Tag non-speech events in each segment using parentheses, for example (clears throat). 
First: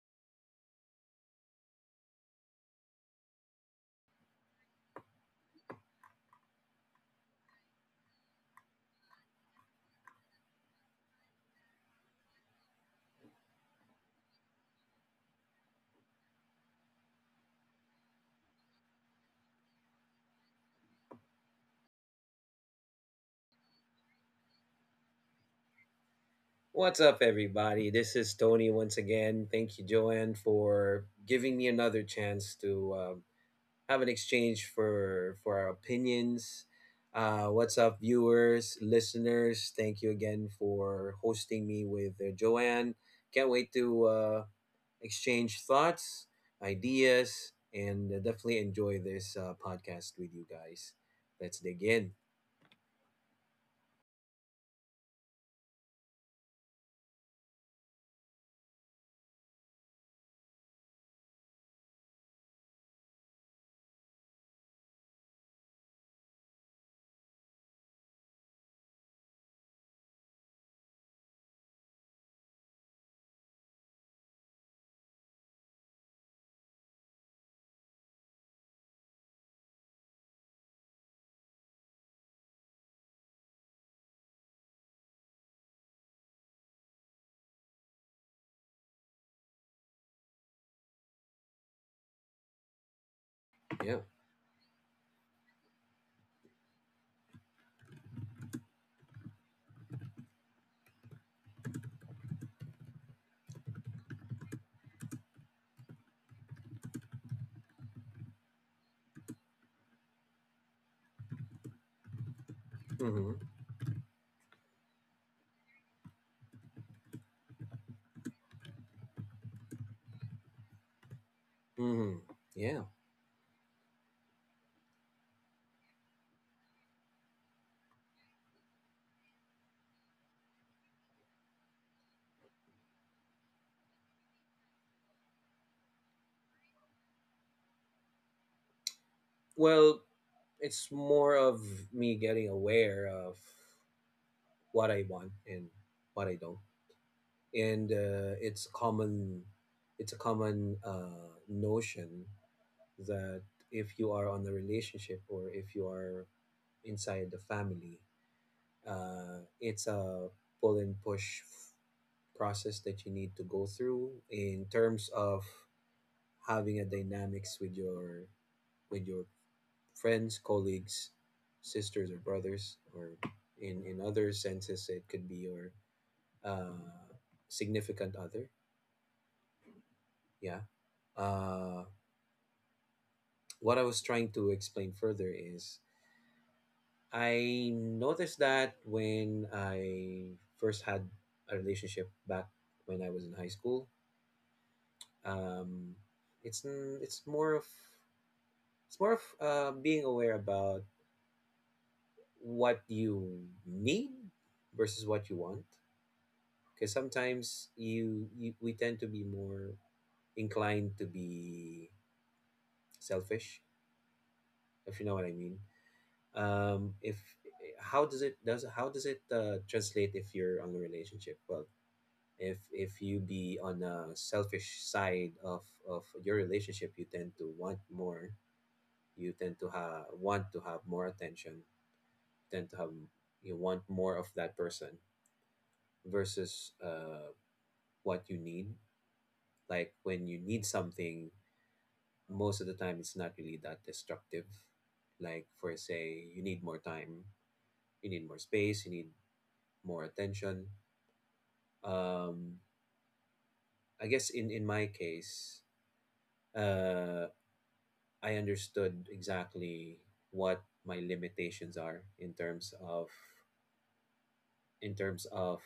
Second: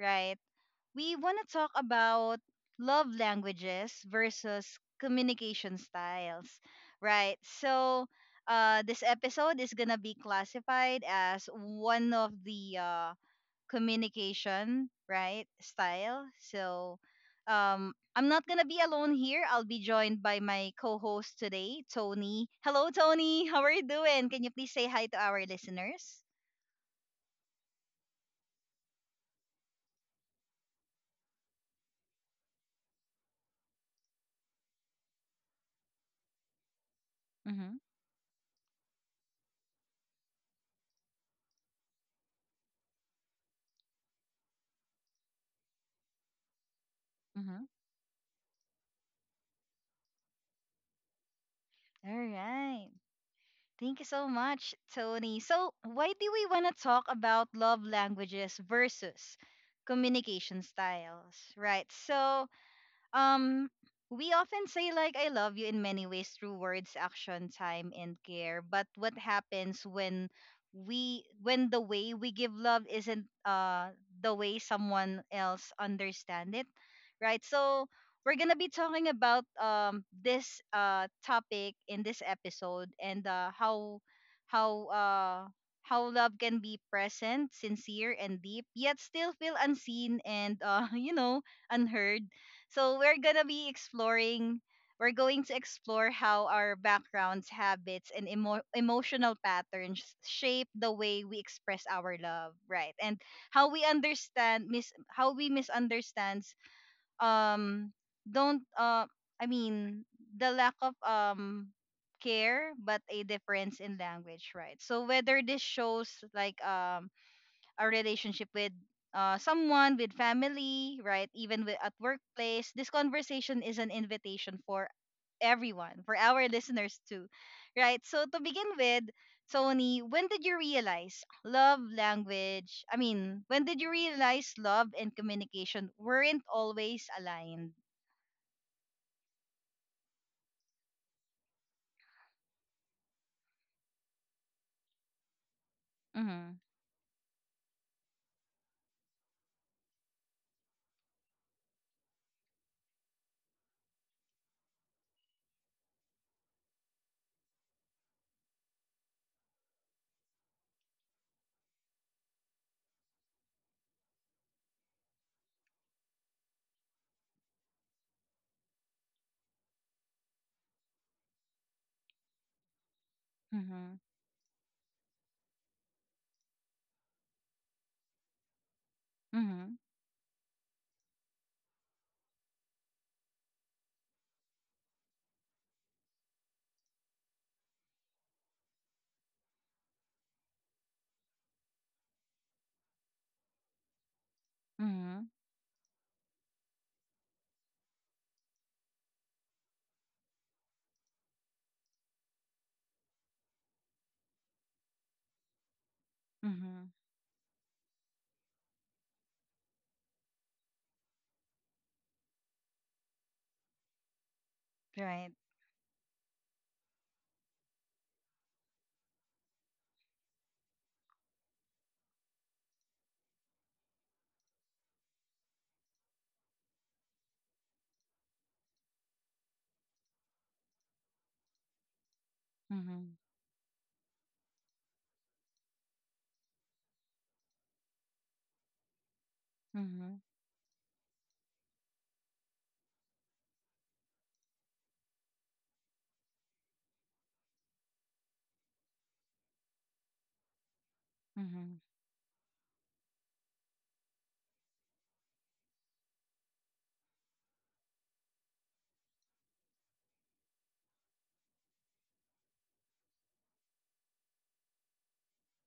right? We want to talk about love languages versus communication styles, right? So, this episode is gonna be classified as one of the communication, right, style. So, I'm not gonna be alone here. I'll be joined by my co-host today, Tony. Hello, Tony. How are you doing? Can you please say hi to our listeners? What's up, everybody? This is Tony once again. Thank you, Joanne, for giving me another chance to have an exchange for our opinions. Mm-hmm. What's up, viewers, listeners? Thank you again for hosting me with Joanne. Can't wait to exchange thoughts, ideas, Mm-hmm. and definitely enjoy this podcast with you guys. Let's dig in. All right. Thank you so much, Tony. So, why do we want to talk about love languages versus communication styles, right? So, um, we often say like I love you in many ways through words, action, time, and care. But what happens when we when the way we give love isn't the way someone else understand it, right? So we're gonna be talking about this topic in this episode, and how uh how love can be present, sincere, and deep, yet still feel unseen and (laughs) unheard. So we're gonna be Yeah. exploring. We're going to explore how our backgrounds, habits, and emotional patterns shape the way we express our love, right? And how we misunderstands, um don't, I mean, the lack of care but a Mm-hmm. difference in language, right? So whether this shows like a relationship with someone, with family, right? Even with, at Mm-hmm. workplace, Yeah. this conversation is an invitation for everyone, for our (laughs) listeners too, right? So to begin with, Tony, when did you realize love language? I mean, when did you realize love and communication weren't always aligned? Well, it's more of me getting aware of what I want and what I Mhm. don't, and it's common. It's a common notion that if you are on a relationship or if you are inside the family, it's a pull and push process that you need to go through in terms of having a dynamics with your friends, colleagues, sisters or brothers, or in Mhm. in other senses, it could be your uh, significant other. Mhm. Yeah. Uh, what I was trying to explain further is I noticed that when I first had a relationship back when I was in high school, Mhm. um, it's n- it's more of it's more of being aware about what you need versus what you want, Mhm. because sometimes you, you we tend to be more inclined to be selfish, if you know what Right. I mean. If how does it translate if you're on a relationship? Well, if you be on a selfish side of your relationship, you tend to want more. You tend to have want to have more attention, tend to have Mhm. you want more of that person versus what you need. Like, Mhm. when you need something, most of the time it's not really that destructive. Like for say, you need more time, you need more space, you need more attention. Mhm. Um, I guess in my case, uh, I understood exactly what my limitations are in terms of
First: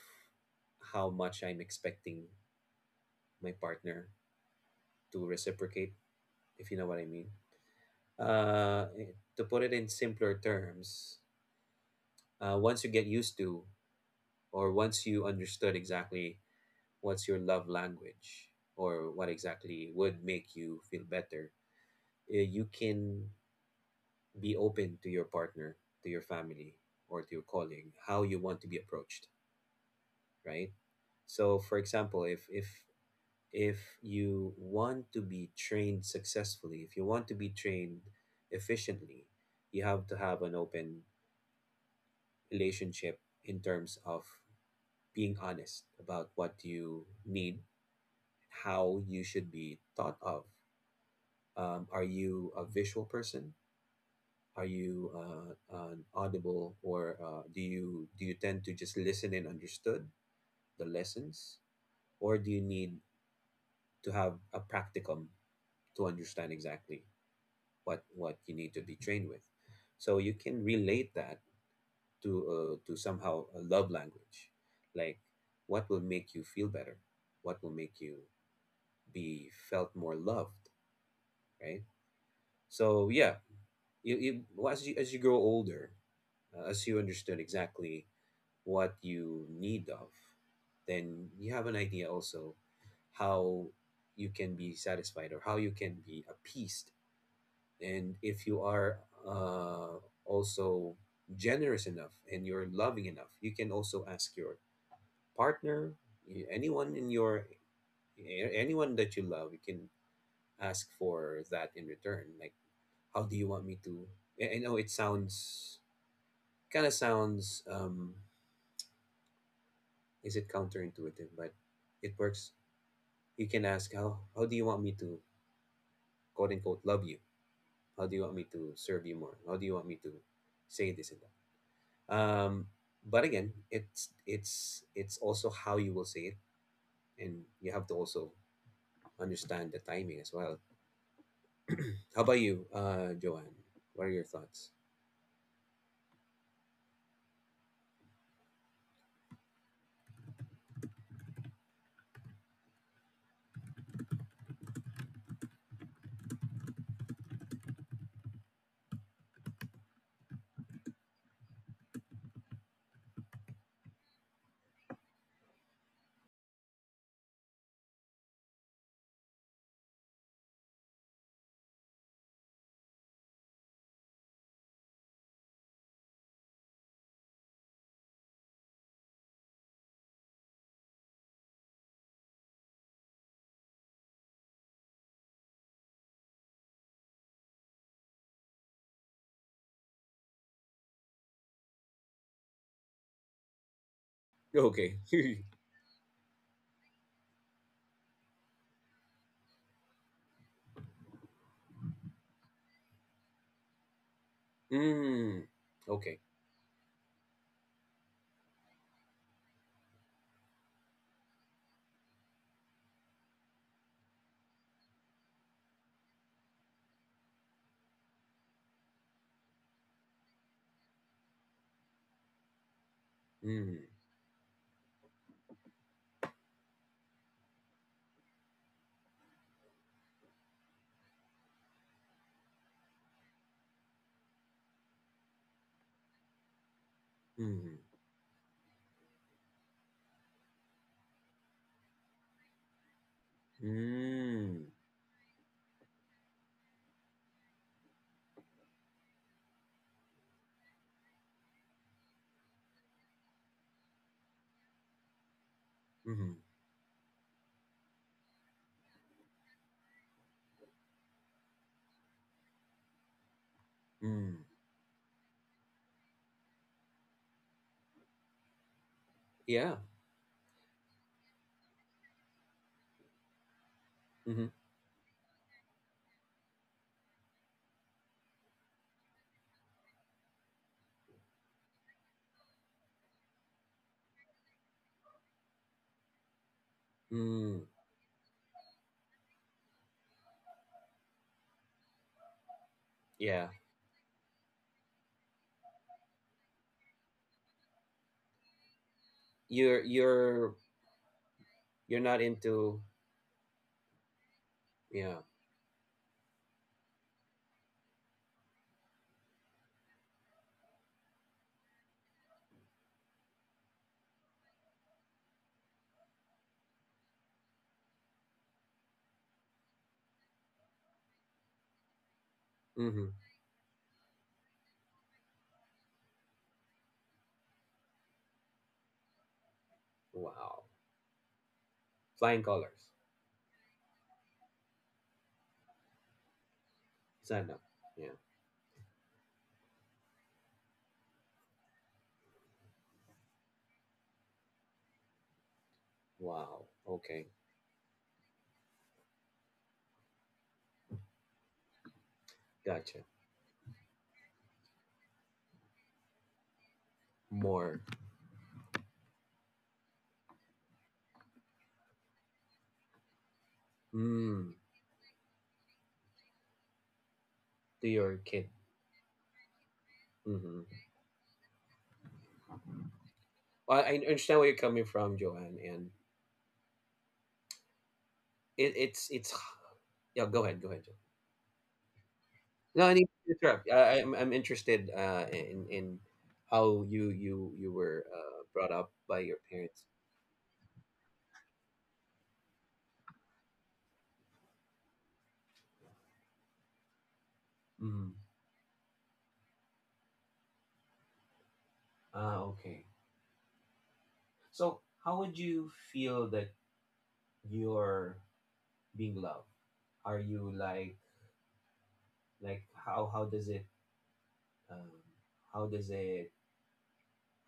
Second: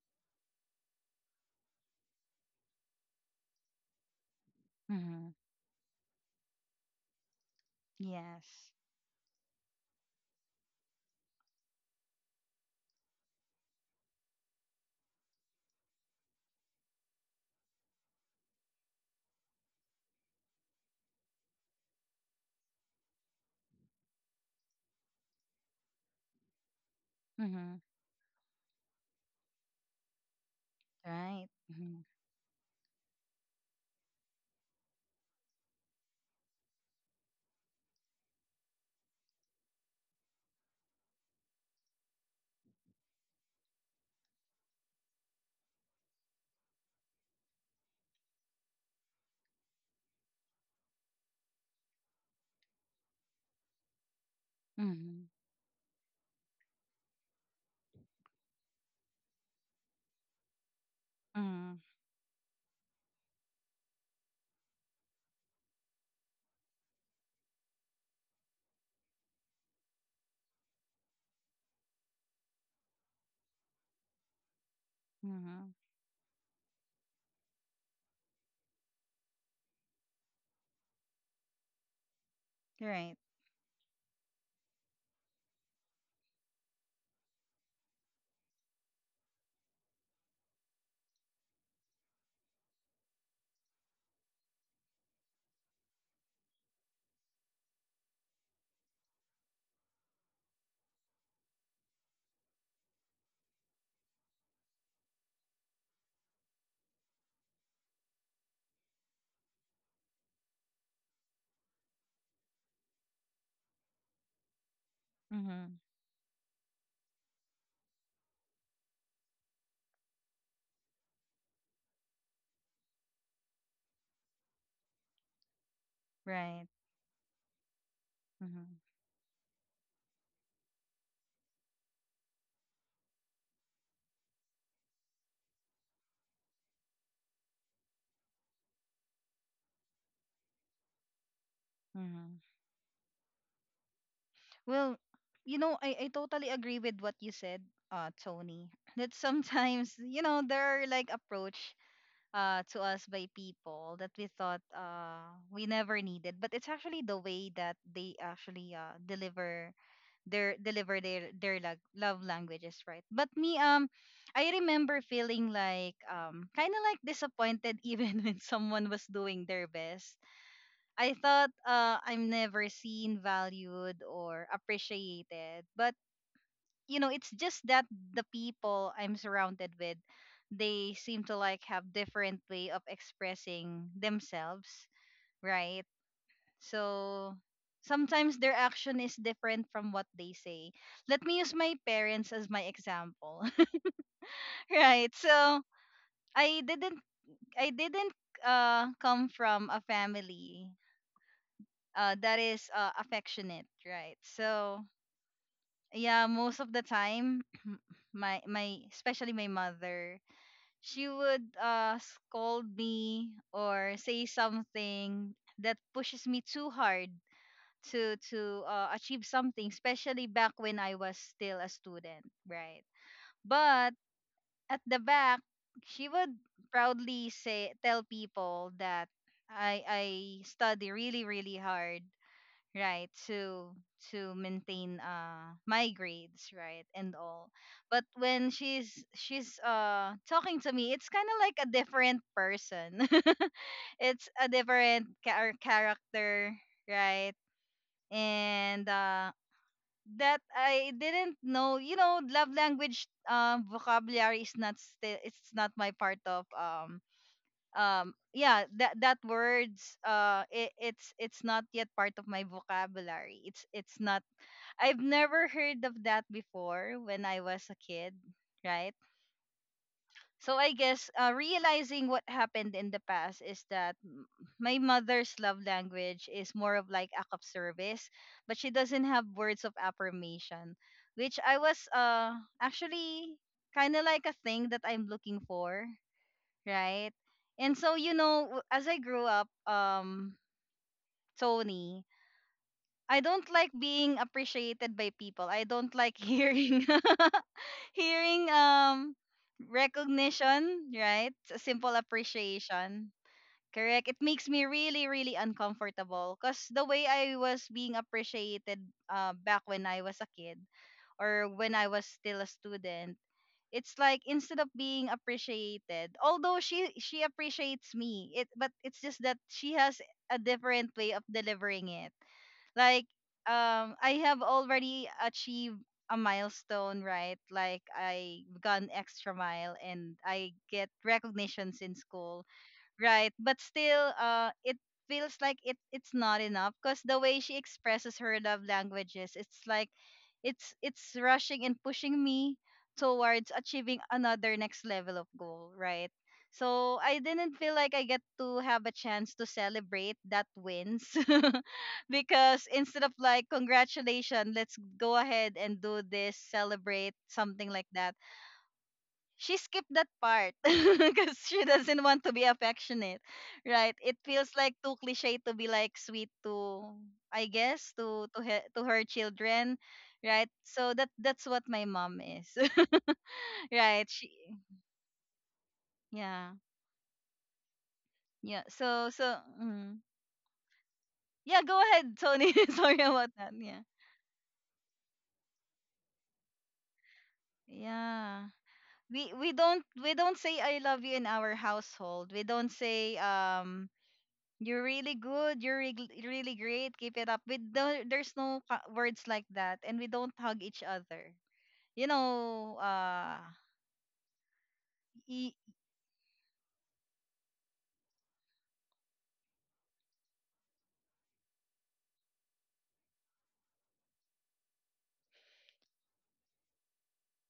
how much I'm expecting my partner to Mhm. reciprocate, if you know what I mean. Yes. Uh, to put it in simpler terms, once you get used to or once you understood exactly what's your love language or what exactly would make you feel better, you can be open to your partner, to your family, or to your Mhm. calling, how you want to be approached, right? Right. So, for Mm-hmm. example, if you want to be trained successfully, if you want to be trained efficiently, you have to have an open relationship in terms of being honest about what you need, how you should be thought of. Are you a visual person? Are you Mhm. An audible, or do you tend to just listen and understood the lessons, Mhm. or do you need to have a practicum to understand exactly what you need to be trained with? So you can relate that to somehow a love language, like Mhm. what will make you feel better, what will make you be felt more loved, right? So Right. yeah, you well, as you grow older, as you understand exactly what you need of, then you have an idea also how you can be satisfied or how you can be appeased. And if you are uh, also generous enough and you're loving enough, you can also ask your partner, anyone in your anyone that you love, you can ask for that in return. Like, how do you want me to? I know it sounds Mhm. kind of sounds, is it counterintuitive, but it works. You can ask, how do you want me to, quote Right. unquote, love you? How do you want me Mhm. to serve you more? How do you want me to say this and that? But again, it's also how you will say it, and you have to also understand the timing as well. How Mhm. about you, Joanne? What are your thoughts? Well, I totally agree with what you said, Tony. (laughs) That sometimes, there are like approach to us by people that we thought we never needed. But it's actually the way that they actually deliver their lo- love languages, right? But me, I remember feeling like, kind of like disappointed. (laughs) Even when someone was doing their best, I thought, I'm never seen, valued, or appreciated. But it's just that the people I'm surrounded with, they seem to like have different way of expressing themselves, right? So sometimes their action is different from what they say. Let me use my parents as my example. (laughs) Okay. Right. So (laughs) I didn't I didn't come from a family that is affectionate, right? So Mm. Okay. yeah, most of the time (clears throat) my especially my mother, she would scold me or say something that pushes me too hard to achieve something, especially back when I was still a student, right? Mm. But at the back, she would proudly say tell people that I study really really hard, right? To maintain my grades, right, and all. Mm. But when she's talking to me, it's kind of like a different person. (laughs) It's a Mm. different character, right? And that I didn't know. Love language vocabulary is not still it's not my part Mm. of yeah, that words, it's not yet part of my vocabulary. It's not. Mm. I've never heard of that before when I was a kid, right? Yeah. So I guess, realizing what happened in the past is that m- Mm-hmm. my mother's love language is more of like act of service, but she doesn't have words of affirmation, which I was actually kind of like a thing that I'm looking for, right? Mm, And so, as I grew up, Tony, I don't yeah. like being appreciated by people. I don't like hearing. (laughs) Hearing, You're you're recognition, right? A simple you're not into, appreciation. Correct. It makes me really, yeah. really uncomfortable because the way I was being appreciated, back when I was a kid or when I was still a student, it's like instead of being appreciated, although she appreciates me, it but it's just that she has a different way of delivering it, like Mm-hmm. I have already achieved a milestone, right? Like I gone extra mile and I Wow. get recognitions in Flying school, colors. right? But still, it feels like it's not enough because the way Sign she up. Yeah. expresses her love languages, it's like it's rushing and pushing me towards achieving another next level of goal, right? Wow. So I Okay. didn't feel like I get to have a chance to celebrate that wins (laughs) because Gotcha. instead of like congratulations, let's go ahead and do this, celebrate something More. like that, she skipped that part. (laughs) Because she doesn't want to be affectionate, right? It feels Mm, like too cliche to be like sweet to, I to guess, your to kid. her, to her children, right? Mm-hmm. So that's what my mom is. (laughs) Well, I Right? She, understand where you're coming from, Joanne, and yeah, yeah. So it's, so mm. yeah. Go ahead. Go ahead, Joanne. yeah, go ahead, Tony. (laughs) No, I Sorry need about to that. interrupt. Yeah, I'm interested in how you were yeah. brought up by We your we don't parents. we don't say I love you in our household. We don't say, you're really good. You're really great. Keep it up. With the, Mm-hmm. there's no words like that, and we don't hug each other. You Ah, know, okay. So, how would y- you feel that? Your being loved? Are you like how does it, um, how does it,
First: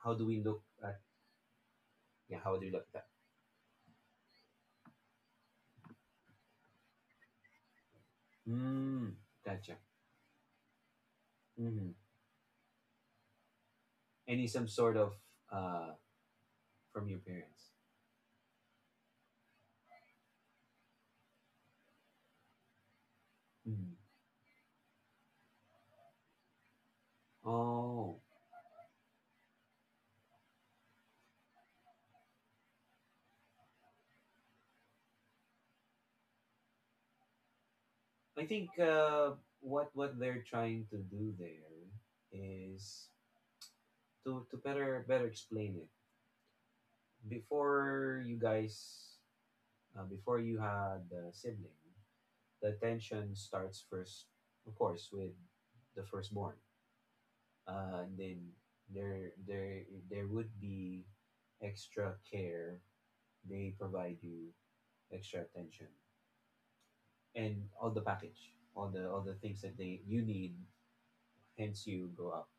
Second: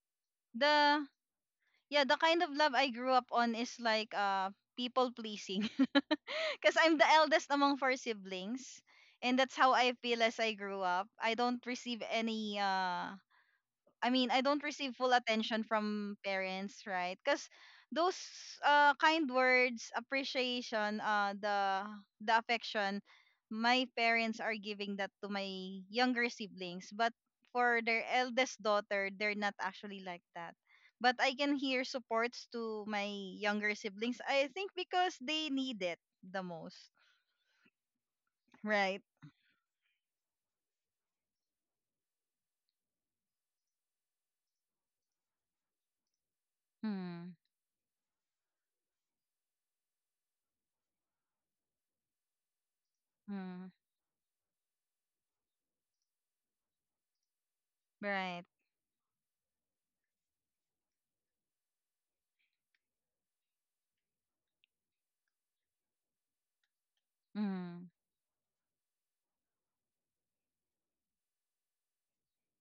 how do we look at, the yeah, the yeah, kind of how do we love look I at that? grew up on is like people pleasing, (laughs) because I'm the eldest among four siblings, Mm, and that's how gotcha. I feel as I grew up. I don't Mm-hmm. receive any, I mean, I Any don't some receive sort full of attention uh, from parents, from right? your Because parents? those, kind words, appreciation, the affection, my Mm. parents are giving that to my younger siblings. But for their Oh, eldest daughter, they're not actually like that. But I can hear supports to my younger siblings. I think because they need it the most, I think right? What they're trying to do there is to better explain it. Mm, Before you guys, before you had a sibling, the attention mm, starts first, of course, with the firstborn. And right. then there, there, there would be extra care. They provide you extra attention and Mm, all the package, all the things that they you need. Hence, you grow up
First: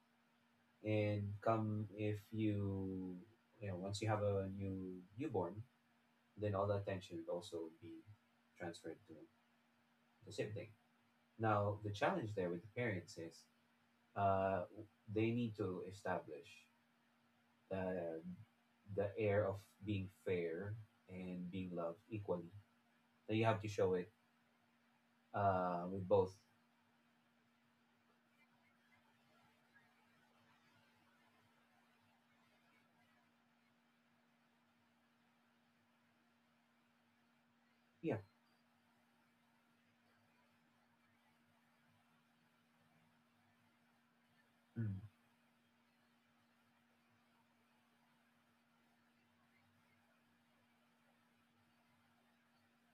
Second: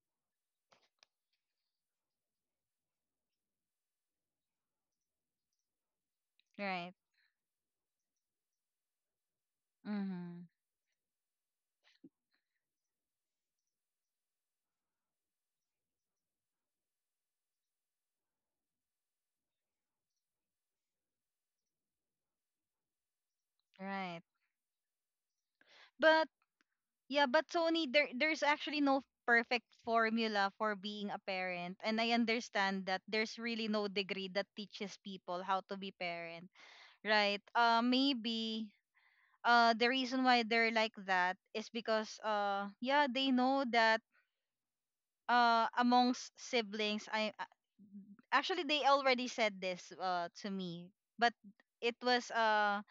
and come if you, you know, once you have a newborn, then all the right. attention would also be transferred to the Mm, sibling. Now, the challenge there with the parents is uh, they need to establish the the air of being fair and being loved equally. So you have to show it right. With But both. Yeah, but Sony, there's actually no perfect formula for being a parent. And I understand that there's really no degree that teaches people how to be parent, right? Uh Yeah. maybe the reason why they're like that is because, yeah, they know that, Mm. Amongst siblings, I actually they already said this, to me, but it was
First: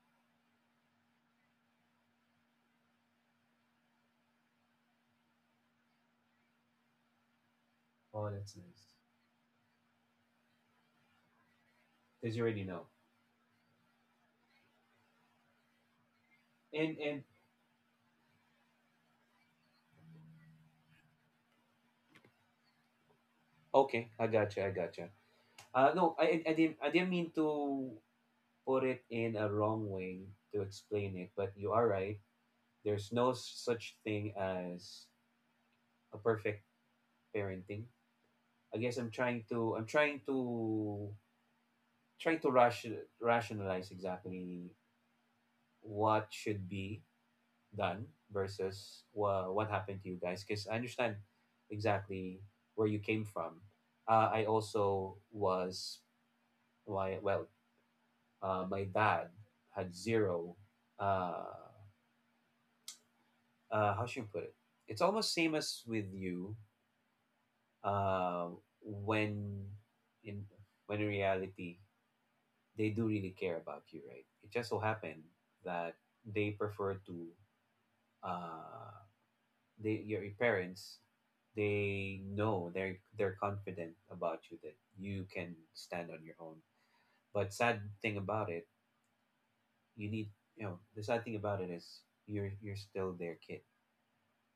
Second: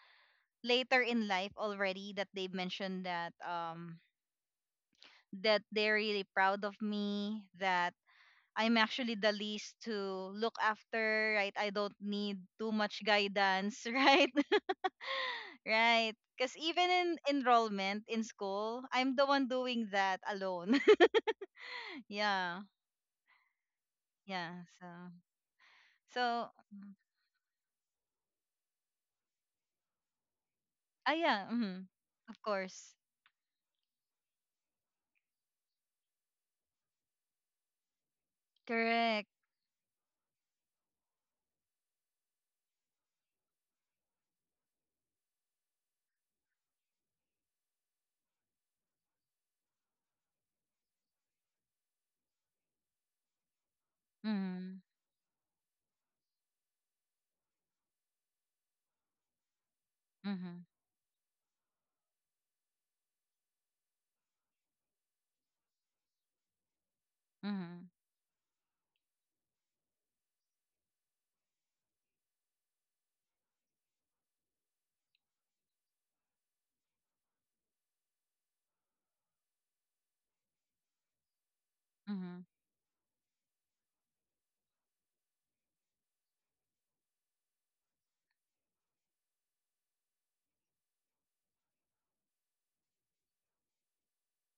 later in life already that they mentioned that they're really proud of me, that Oh, that's I'm nice. actually the least to look after, right? I don't Because need you already too know. much guidance. (laughs) Right? (laughs) Right. Because even And in and enrollment in school, I'm the one doing that alone. (laughs) Yeah. okay, I Yeah. gotcha. I So, gotcha. No, so, I didn't mean to put it in a wrong way to ah, explain it, yeah. but you Mhm. are right. Of course. There's no such thing as a perfect parenting. I guess Correct. I'm trying to rationalize exactly what should be done versus what happened to you guys, because I understand exactly where you came from. I Mm-hmm. also was. Why? Well, my dad had zero, Mm-hmm. uh, how should you put it? It's almost same as with you. Mm-hmm. uh, when in in reality, they do really care about you, right? It just so happened that they prefer to uh they your parents, they Mm-hmm. know they're confident about you that you can stand on your own. But sad thing about it, you need, the sad thing about it is, you're still their kid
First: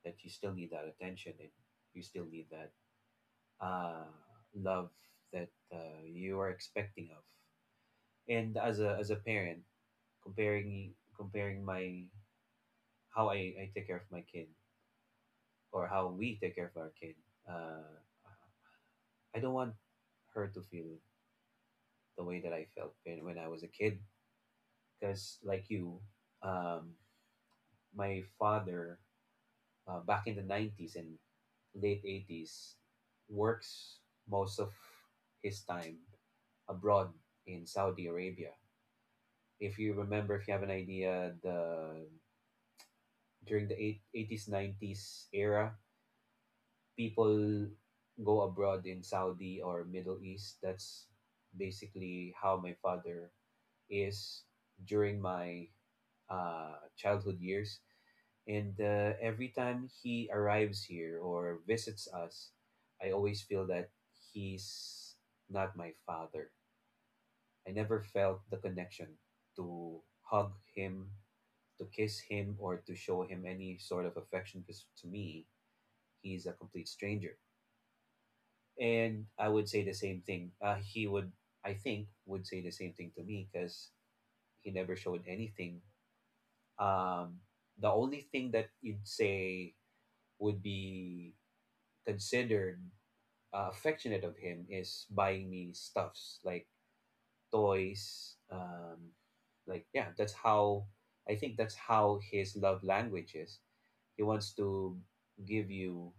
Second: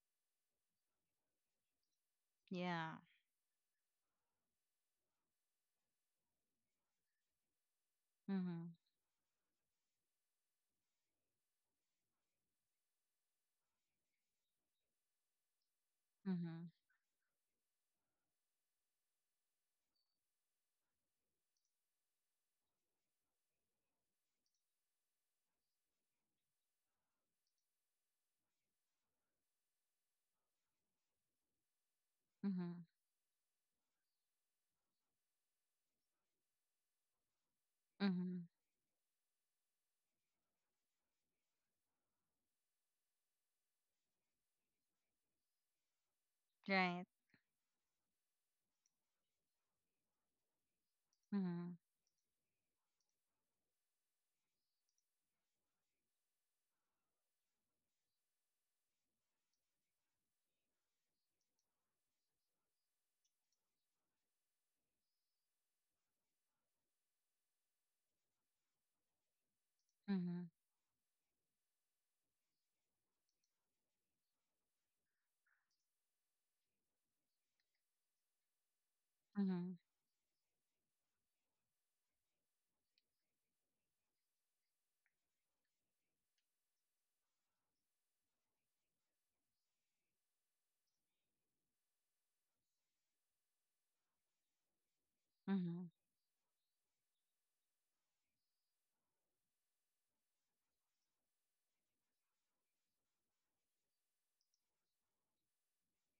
that you still need that attention, and you still need that Yeah. uh love that you are expecting of. And Mm-hmm. as a parent, comparing my how I take care of my kid, or how we take Mm-hmm. care of our kid, uh I don't want her to feel the way that I felt when I was a kid. Because, like you, um, my father, back in the 90s and late Mm-hmm. 80s, works most of his time abroad in Saudi Mm-hmm. Arabia. If you remember, if you have an idea, the during the eight 90s era, Right. people go abroad in Saudi or Middle East. That's Mm-hmm. basically how my father is during my childhood years. And every time he arrives here or visits us, I always feel that he's not my father. I never felt the connection to Mm-hmm. hug him, to kiss him, or to show him any sort of affection because to me, he's a complete stranger. And I would Mm-hmm. say the same thing. He would, I think, would say the same thing to me, because he never showed anything. um, the only thing that you'd say would be considered affectionate of him is buying me Mhm. stuffs like toys. Like, yeah, that's how, I think, that's how his love language is. He wants to give you,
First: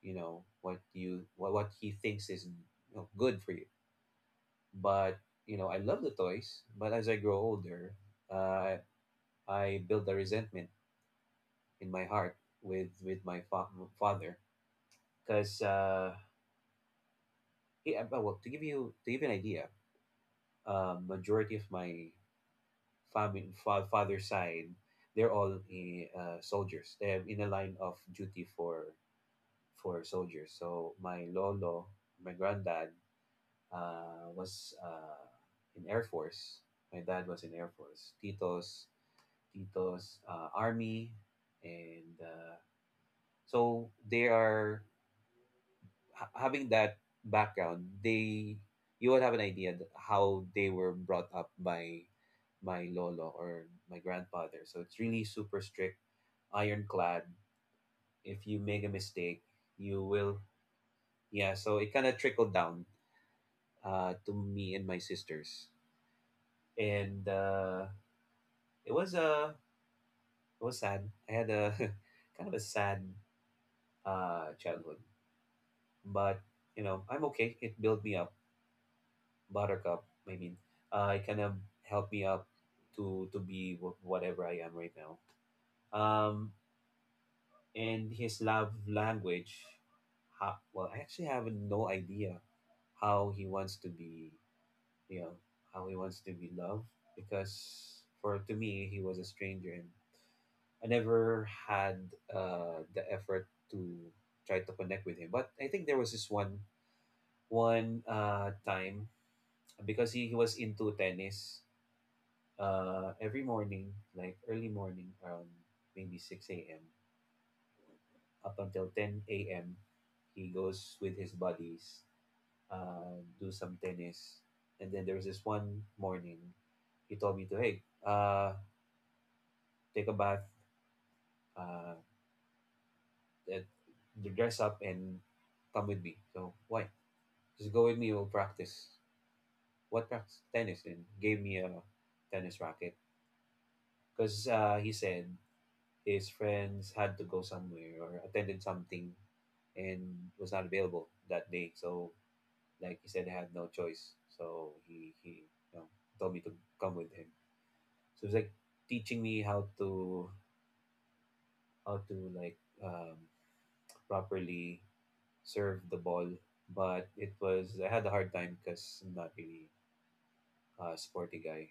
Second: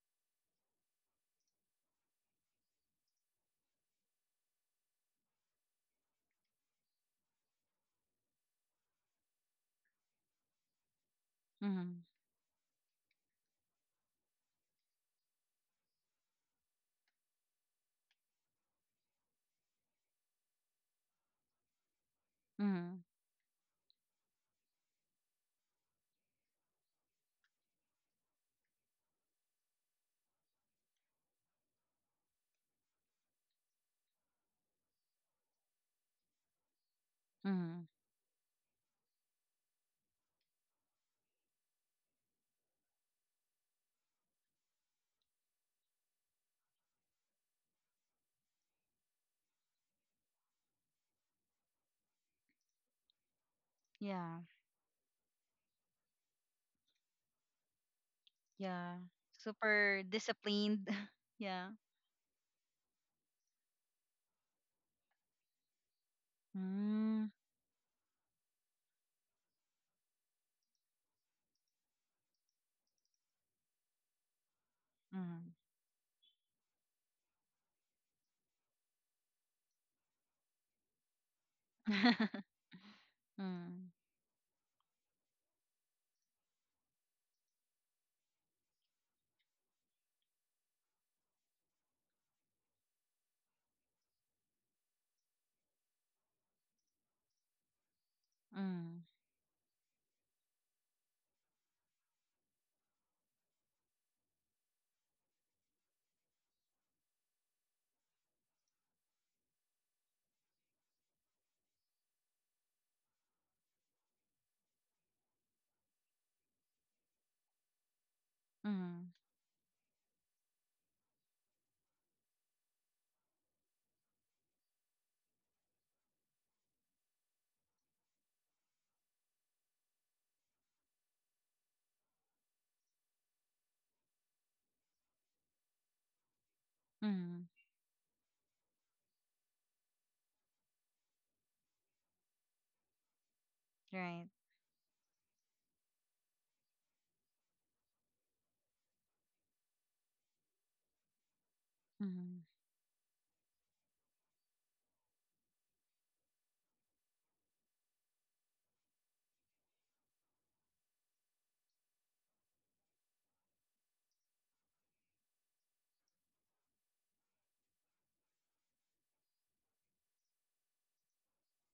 what he thinks is, good for you. But I love the toys, but as I grow older, uh, I build a resentment in my Mhm. heart with my father, because he, well, to give you an idea, majority of my Mhm. family, father side, they're all soldiers, they have in a line of duty for soldiers. So my lolo, my granddad, was in air force. My dad was in air Mhm. force, titos army. And so they are having that background, they, you would have an idea that how they were brought up by my lolo or my Yeah. grandfather. So it's really super strict, ironclad. If you make a Yeah. mistake, Super you will, disciplined. (laughs) yeah. Yeah. So it kind of trickled down to me and my sisters, Mm. and it was uh, it was sad. I had a (laughs) kind of a sad childhood, Mhm. but you know I'm okay. It built me up buttercup, it kind of helped me (laughs) up to be Mm. Whatever I am right now. um and his love language, how, well, I actually have no idea how he wants to be, you know how he wants to be loved, because for to me he Mm. was a stranger, and I never had the effort to try to connect with him. But I think there was this one time, because he was into tennis every morning, like early morning, around maybe 6 a.m., up until Mhm. 10 a.m., he goes with his buddies, do some tennis. And then there was this one morning, he told me to, hey, take a bath, uh, eh, dress up, and come with me. So, why? Mhm. Just go with me, we'll practice. What practice? Tennis. And gave me a tennis racket. (laughs) Right. Because he said his friends had to go somewhere or attended something and was not available that day. So, Mhm. like he said, I had no choice. So he you know, told me to come with him. So it's like teaching me how to, how to, like, um, properly serve the ball. But it was, I had a hard time because I'm not really a sporty guy.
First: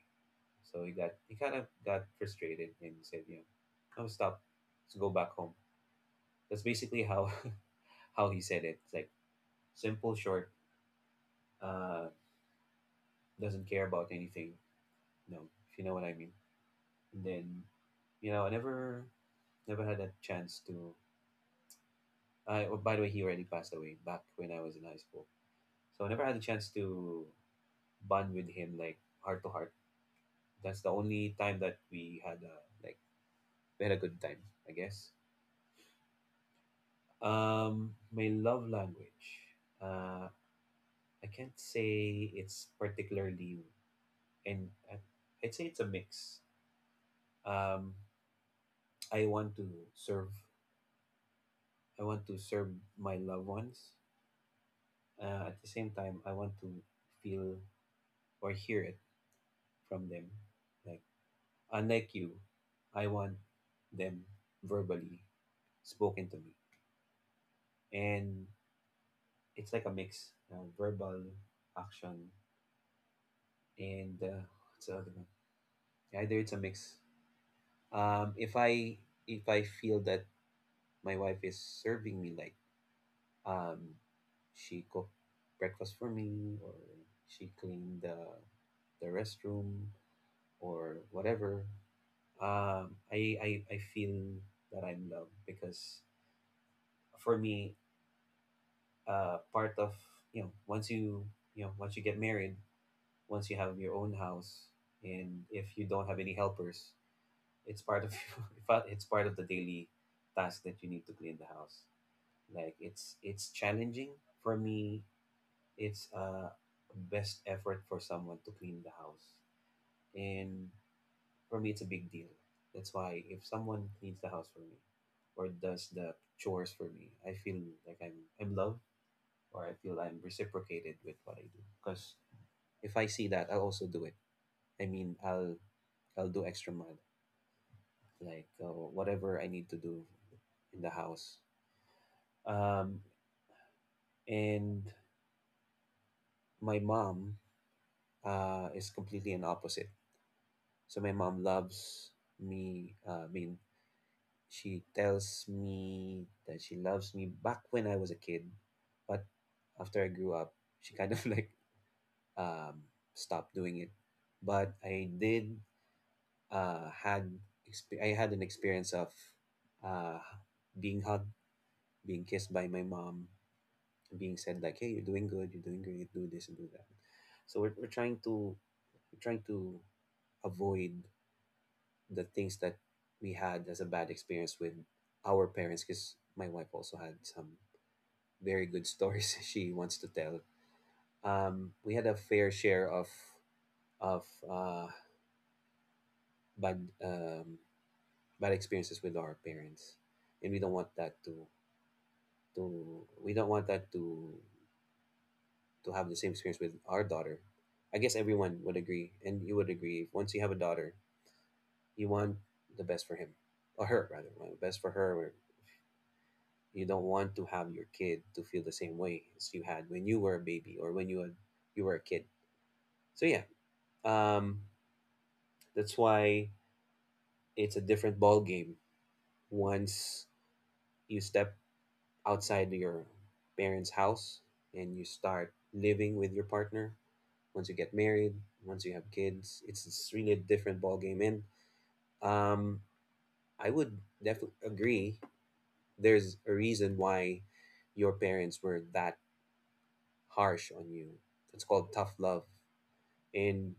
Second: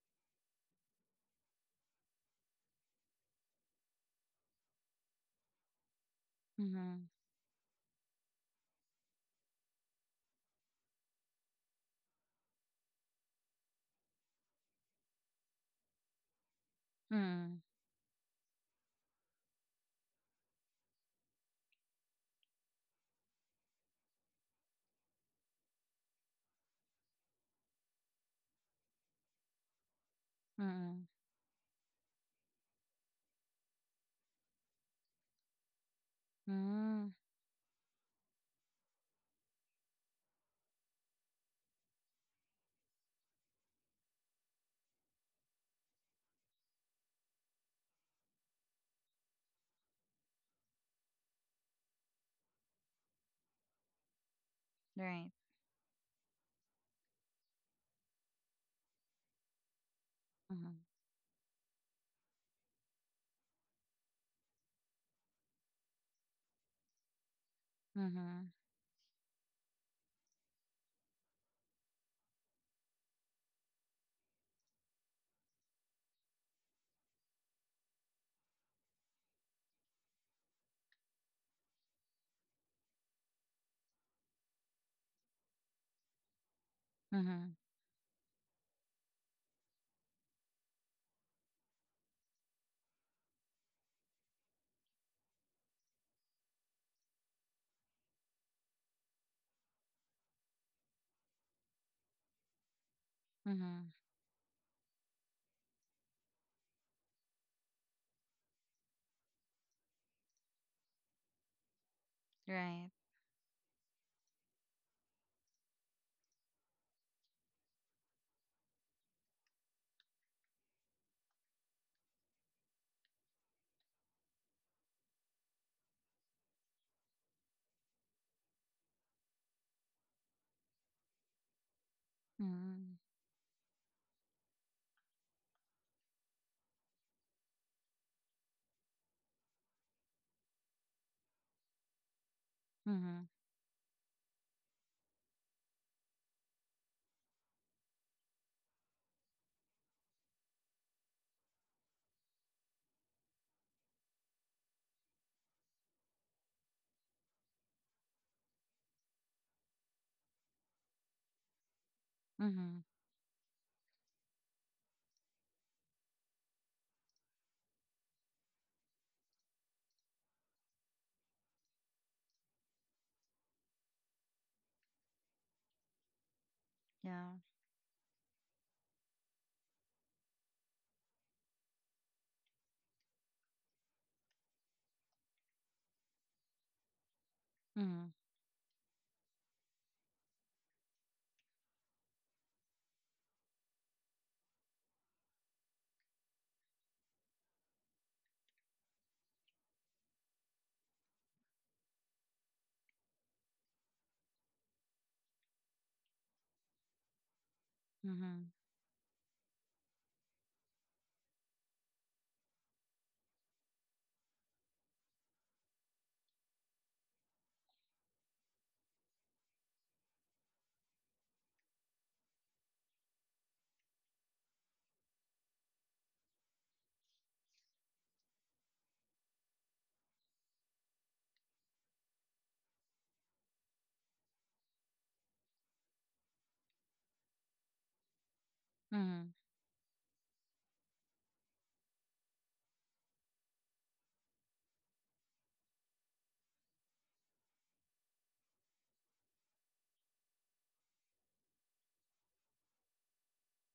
So he kind of got frustrated and said, you know, I stop. Let's go back home. That's basically Mhm. how (laughs) how he said it. It's like simple, short, uh, doesn't care about anything. No, if you know what I mean. And then, I never had a chance to. I, oh, by the way, he already passed away back when I was in high school. So I never had a chance to bond with him like heart to heart. That's the only time that we had a, like, we had a good time, I guess. Mhm. My love language. Uh, I can't say it's particularly— and I- I'd say it's a mix. Um, I want to serve. I want to serve my loved ones. At the same time, I want to feel or hear it from them. Like, unlike you, I want them verbally spoken to me, and it's like a mix: verbal, action, and what's the other one? Either, it's a mix. Um, if I if I feel that my wife is serving me, like, Um, she cooked breakfast for me, or she cleaned the restroom, or whatever. I feel that I'm loved, because for me, part of, once you, you know once you get married, once Mhm. you have Mhm. your own house, and if you don't have any helpers, it's part of— (laughs) it's part of the daily task that you need to clean the house. Like, Right. it's challenging for me. It's a best effort for someone to clean the house. And for me, it's a big deal. That's why if someone cleans the house for me or does the chores for me, I feel like I'm loved, or I feel I'm reciprocated with what I do. Because if Mhm. I see that, I'll also do it. I mean, I'll do extra mile, like, whatever I need to do in the house. Mhm. Mhm. Mhm. Right. Um, Mhm. Mhm. and my mom is completely an opposite. So my mom loves me. I mean, she tells me that she loves me back when I was a kid, but after I grew up, (laughs) she kind of (laughs) like, um, Mhm. stopped doing it. But I did had I had an experience of uh, being hugged, being kissed by my mom, being said like, "Hey, you're doing good. You're doing great. Do this and do that." Yeah. So we're trying to— we're trying to avoid the things that we had as a bad experience with our parents, because my wife also had some Mhm. very good stories (laughs) she wants to tell. We had a fair share of of uh, bad, bad experiences with our parents, and we don't want that to— we don't want that to— have the same experience with our daughter. I guess Mhm. everyone would agree, and you would agree once you have a daughter, you want the best for him, or her rather, well, best for her, or— you don't want to have your kid to feel the same way as you had when you were a baby, or when you were— you were a kid. So yeah, um, that's why it's a different ball game once you step outside your parents' house and you start living with your partner. Once you get married, once you have Mhm. kids, it's really a different ball game. And um, I would definitely agree. There's a reason why your parents were that harsh on you. It's called tough love. And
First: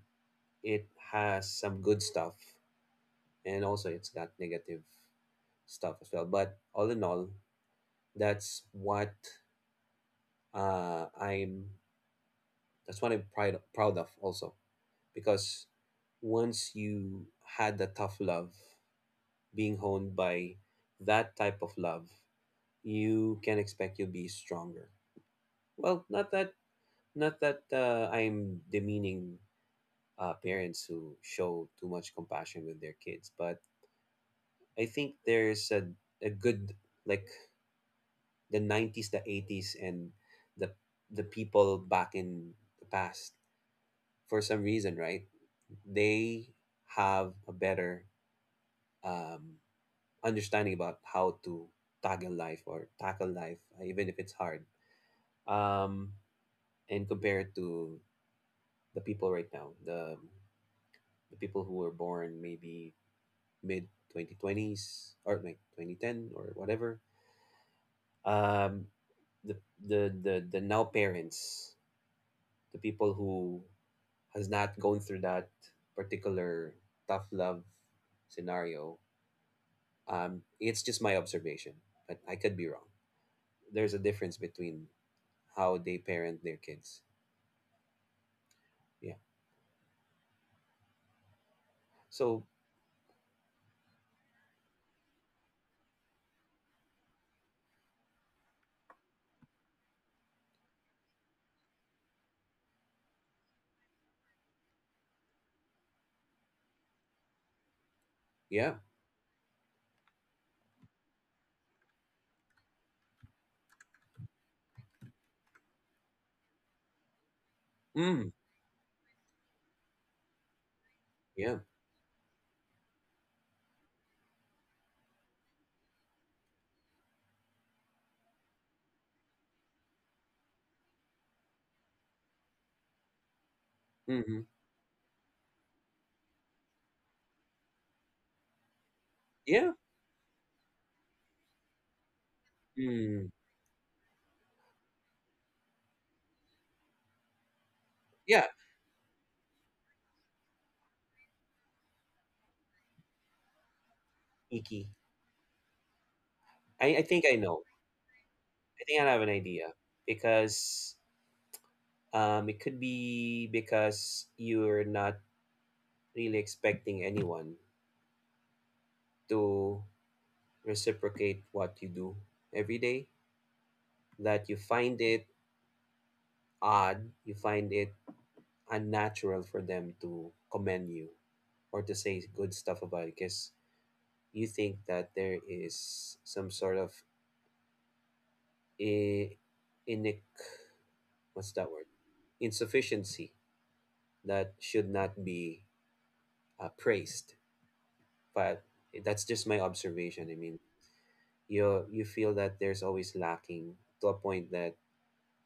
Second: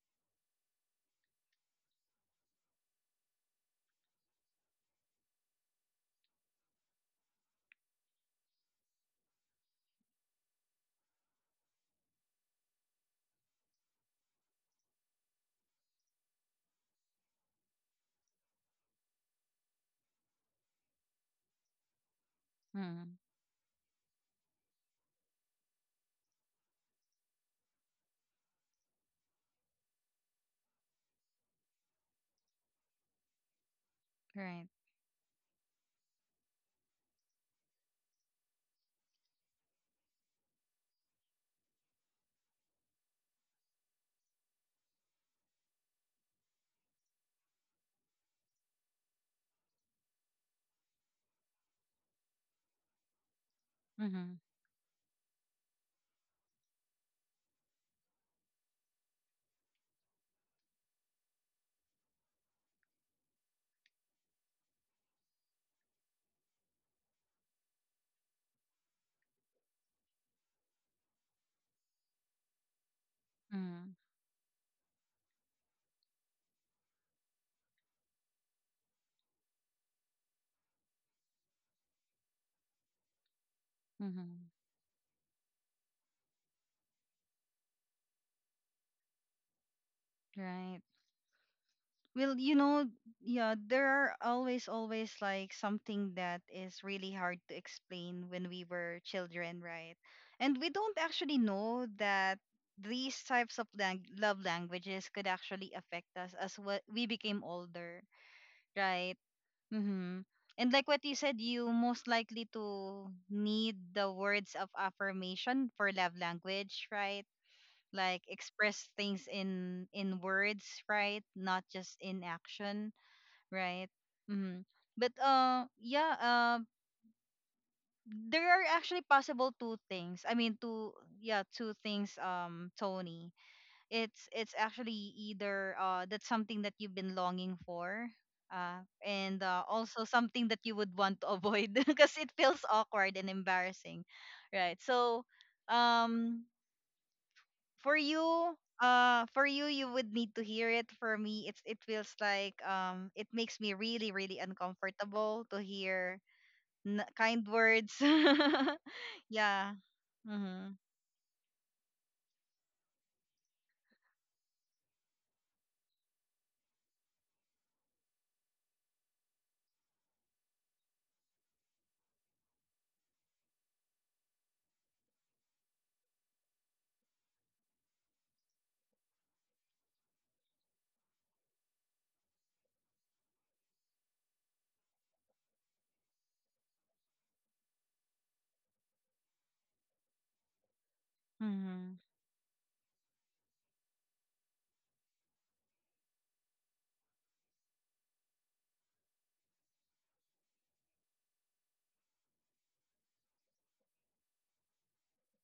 it has some good stuff, and also it's got negative stuff as well, but all in all, that's what I'm that's what I'm proud of also, because once you had the tough love, being honed by that type of love, Mhm. you can expect you'll be stronger. Well, not that I'm demeaning parents who show too much compassion with their kids, but Right. I think there's a good, like, the 90s, the 80s, and the the people back in the past, for some reason, right? They have a better, um, understanding about how to tackle life, or tackle life, even if it's Mhm. hard. Um, and compared to the people right now, the people who were born maybe mid 2020s, or like 2010, or whatever, um, the, the now parents, the people who Mhm. has not gone through that particular tough love scenario. It's just my observation, but I could be wrong. There's a difference Mhm. between how they parent their kids. Yeah. Right. Well, So yeah, there are always, always like something that is really hard to explain when we were children, right? And we don't actually know that these types of love languages could actually affect us as what we became older, yeah. right? Mm-hmm. And like what you said, you most likely to need the words of affirmation for love language, right? Like Mm, express things in words, right? yeah. Not just in action, right? Mm-hmm. But, yeah. There are actually possible two things. I mean, two, yeah, two things. Tony, it's Mm-hmm. it's actually either, that's something that you've been longing for. And Yeah. also something that you would want to avoid (laughs) because it feels awkward Mm, and embarrassing, right? So, um, for yeah. you for you, you would need to hear it. For me, it feels like, it makes me really, really Icky. uncomfortable to hear I think I kind know. words. I think I have an (laughs) idea, Yeah. Mhm. because it could be because you're not really expecting anyone to reciprocate what you do every day, that you find it odd, you find it unnatural for them to commend you or to say good stuff about it, because you think that there is some sort of i- inic— what's that word— Mhm. insufficiency that should not be praised. But that's just my observation. I mean, you feel that there's always lacking, to a point that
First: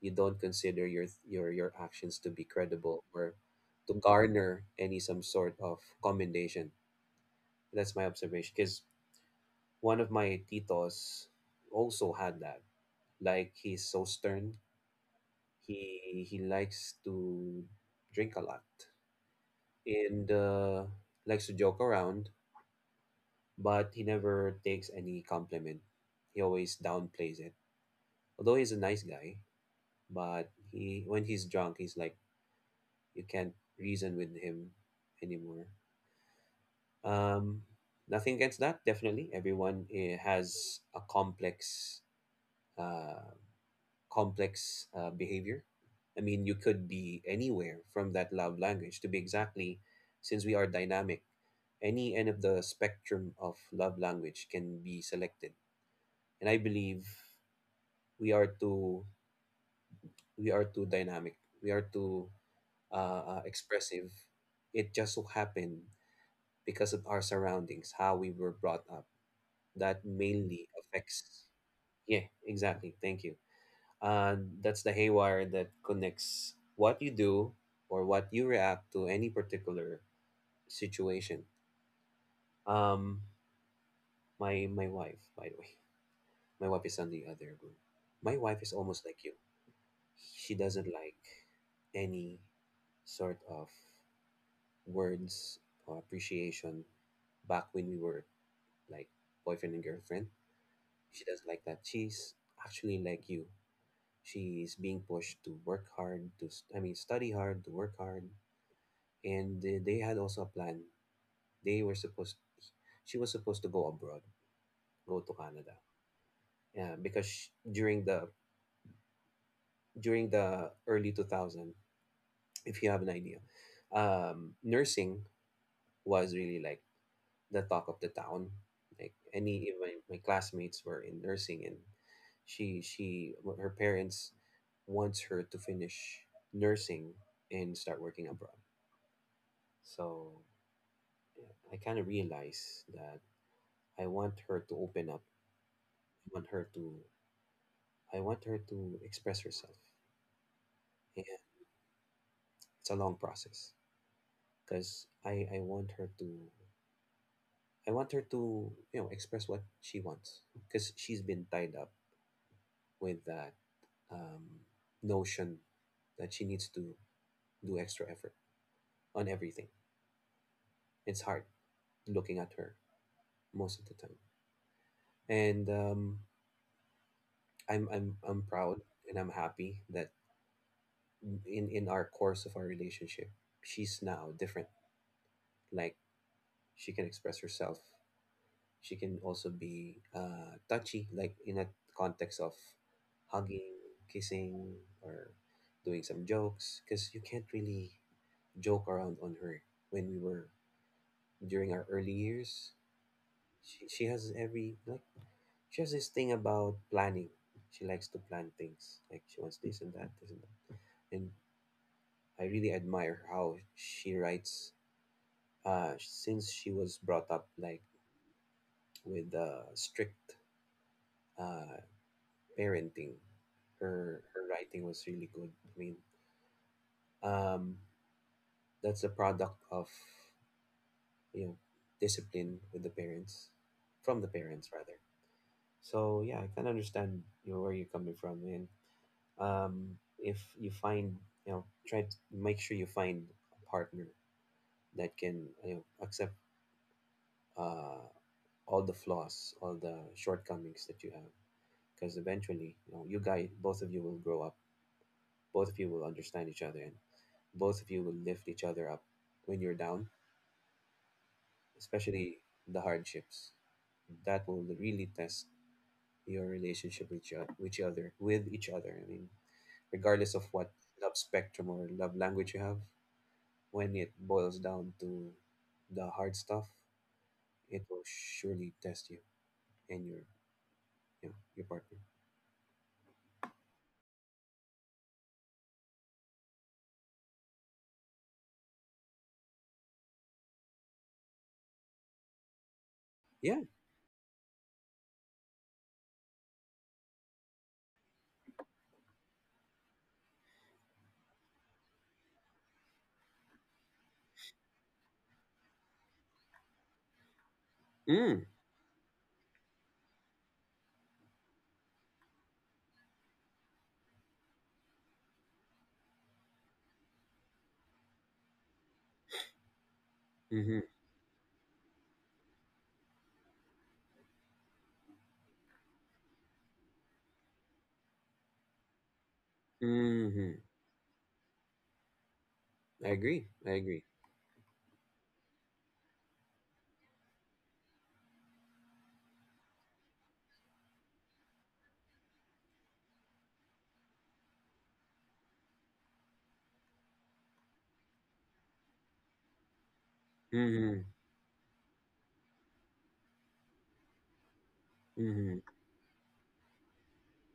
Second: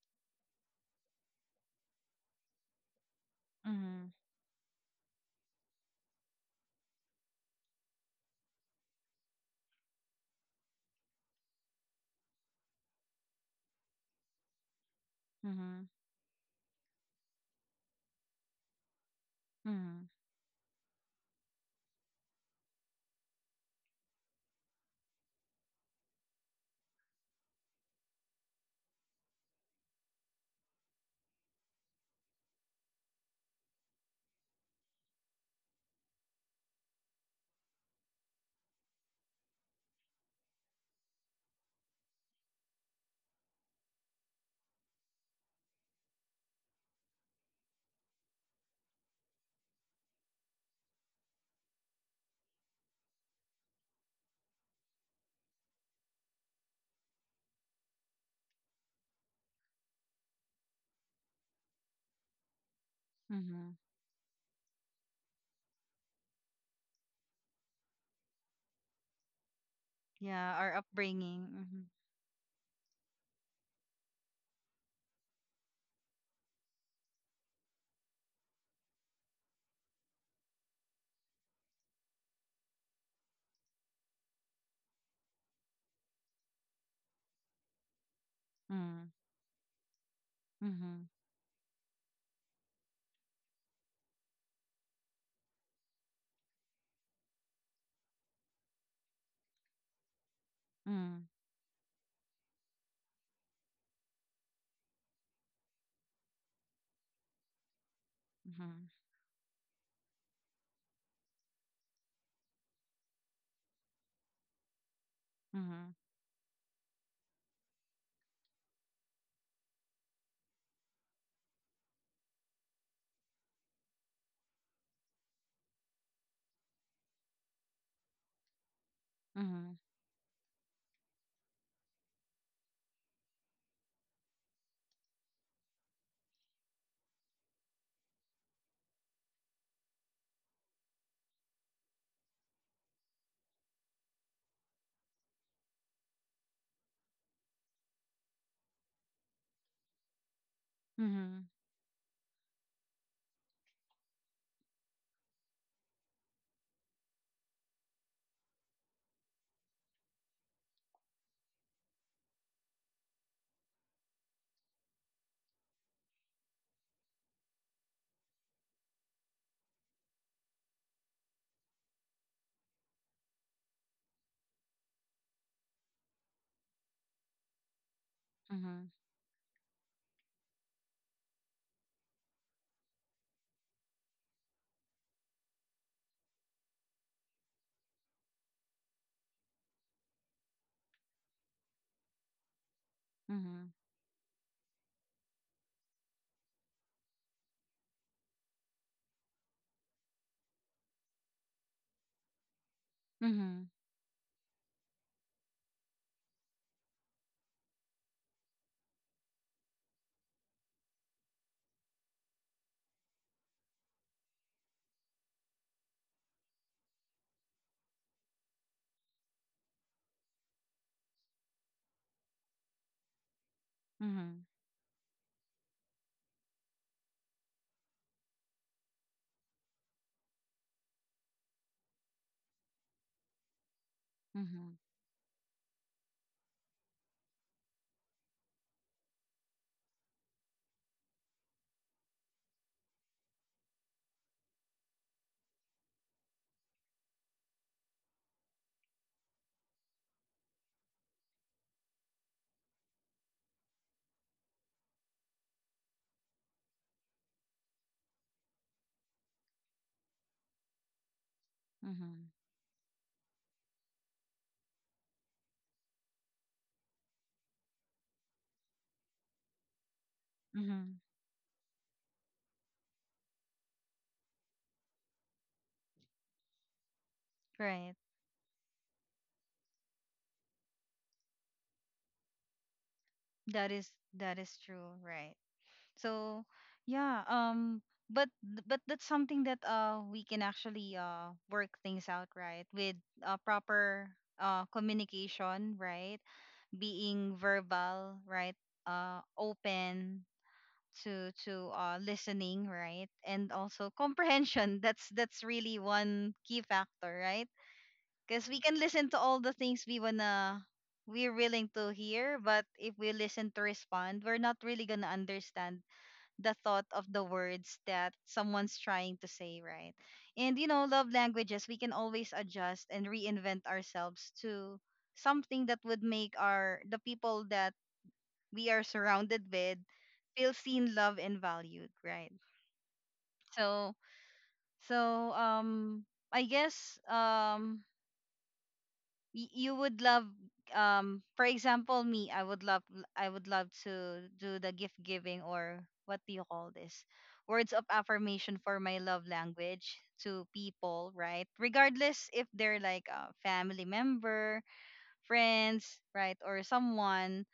you don't consider your actions to be credible, or to Mhm. garner any some sort of commendation. That's my observation. Because one of my titos also had that. Like, he's so stern. Mhm. He likes to drink a lot, Mhm. and likes to joke around, but he never takes any compliment. He always downplays it. Although he's a nice guy, but he when he's drunk, he's like, you can't reason with him anymore. Um, Nothing against that. Definitely, everyone has a complex, uh, behavior. I mean, you could be anywhere from that love language. To be exactly, since we are dynamic, any end of the spectrum of love language can be selected. And I believe we are too we are too dynamic. We are too Mhm. expressive. It just so happened because of our surroundings, how we were brought up. That Yeah, mainly our affects. upbringing. Mhm. Yeah, exactly. Thank you. Uh, that's the haywire that connects what you do or what you react to any particular situation. Um, my wife, by the way, (laughs) my wife is on the other room. My wife is almost Mhm. like you. She doesn't Mhm. like any sort of words or appreciation back when we were like boyfriend and girlfriend. She doesn't like that. She's actually like you. She's being pushed to work hard, to I mean, study hard, to work hard. Mhm. And they had also a plan. They were supposed— she was supposed to go abroad, go to Canada. Mhm. Yeah, because sh during the— early 2000, if you have an idea, nursing was really like the talk of the town. Like any, Mhm. even my classmates were in nursing, and she her parents wants her to finish nursing and start working abroad. So yeah, I kind of realize that I want her to open up. I want her to— I want her to express herself. And Mhm. it's a long process, because I want her to— express what she wants, because she's been tied up with that um, notion that she needs to do extra effort on everything. It's hard looking at her most of the time, and I'm proud Mhm. and I'm happy that in our course of our relationship, she's now different. Like, she can express herself. She can also be touchy, like in a context of Mhm. hugging, kissing, or doing some jokes, because you can't really joke around on her when we were— during our early years. Mhm. She has every— like, she has this thing about planning. She likes to plan things. Like, she wants this and that, this and that. And I really admire how she writes. Since she was brought up like with strict uh, parenting, her Mhm. writing was really good. Um, that's a product of you know discipline with the parents, from the parents Mhm. rather. So yeah, I can understand where you're coming from, and if you find try to make sure you find a partner that can accept uh, all the flaws, all the shortcomings that you have, because eventually you guys, both of you will grow up, both of you will understand each other, and both of you will lift each other up when you're down, Mhm. especially the hardships. That will really test your relationship with with each other. Regardless of what Mhm. love spectrum or love language you have, when it boils down to the hard stuff, it Right. will surely test you and your partner. That is that is true, right? So yeah, but that's something that we can actually work things out, right? With, Yeah. proper communication, right? Being verbal, right? Open to listening, right? And also comprehension. (laughs) That's really one key factor, right? Mm. Because we can listen to all the things we wanna we're willing to hear, but if we listen to respond, we're not really gonna understand the thought of the words that someone's trying to say, right? And you Mm-hmm. know, love languages, we can always adjust and reinvent ourselves to something that would make our the people that we are surrounded with feel Mm-hmm. seen, loved, and valued, right? I agree. I So, agree. so, I guess you would love for example me, I would love to do the gift giving, or what do you call this, words of affirmation, for my love language to Mm-hmm. people, right? Regardless if they're like a family member, Mm-hmm. friends, right, or someone.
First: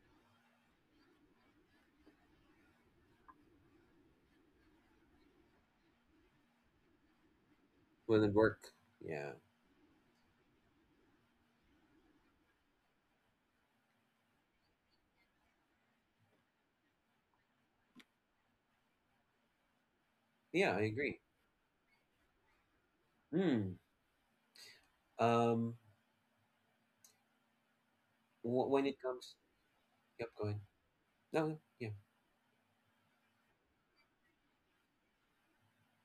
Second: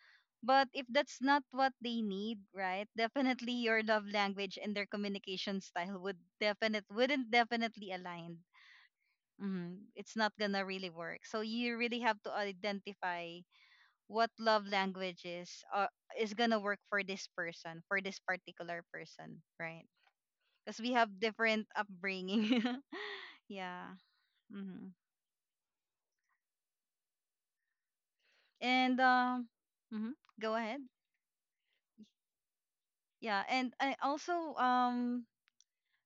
But if that's not what they need, right, (laughs) definitely your love language and their communication style would definite wouldn't definitely Will it align. work? Yeah. Mhm. It's not gonna really work. So you really have to identify what love languages is gonna work for this person, for this particular person, right? Yeah, Because I we have agree. different upbringing. (laughs) Mm. Yeah. hmm Um. When And, it comes, mhm, yep. Go go ahead. ahead. No. Yeah. Yeah, and I also um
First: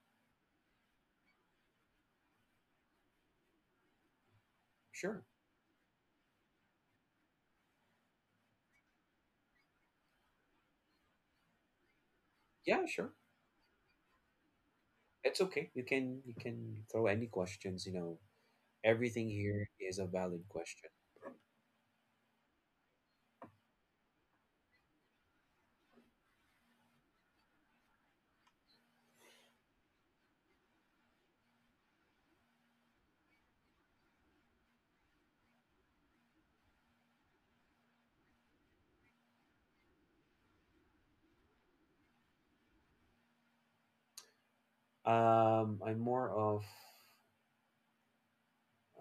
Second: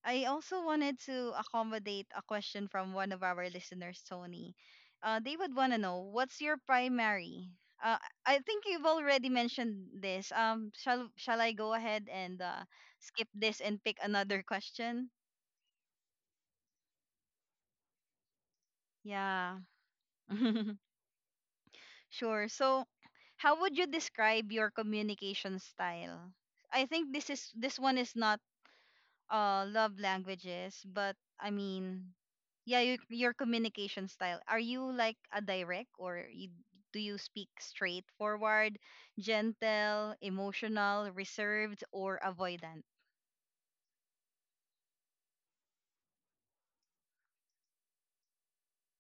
I also wanted to accommodate a question from one of our listeners, Tony. Sure. They would want to know what's your primary. Uh, I think you've already mentioned this. Shall I go ahead and Yeah. Sure. skip this and pick another question? It's okay. You can throw any questions. You know, everything Yeah, here is a valid (laughs) question. sure. So, how would you describe your communication style? I think this one is not love languages, but I mean, yeah, your communication style. Are you like a direct, or you, do you speak straightforward, gentle, emotional, reserved, or avoidant? I'm more of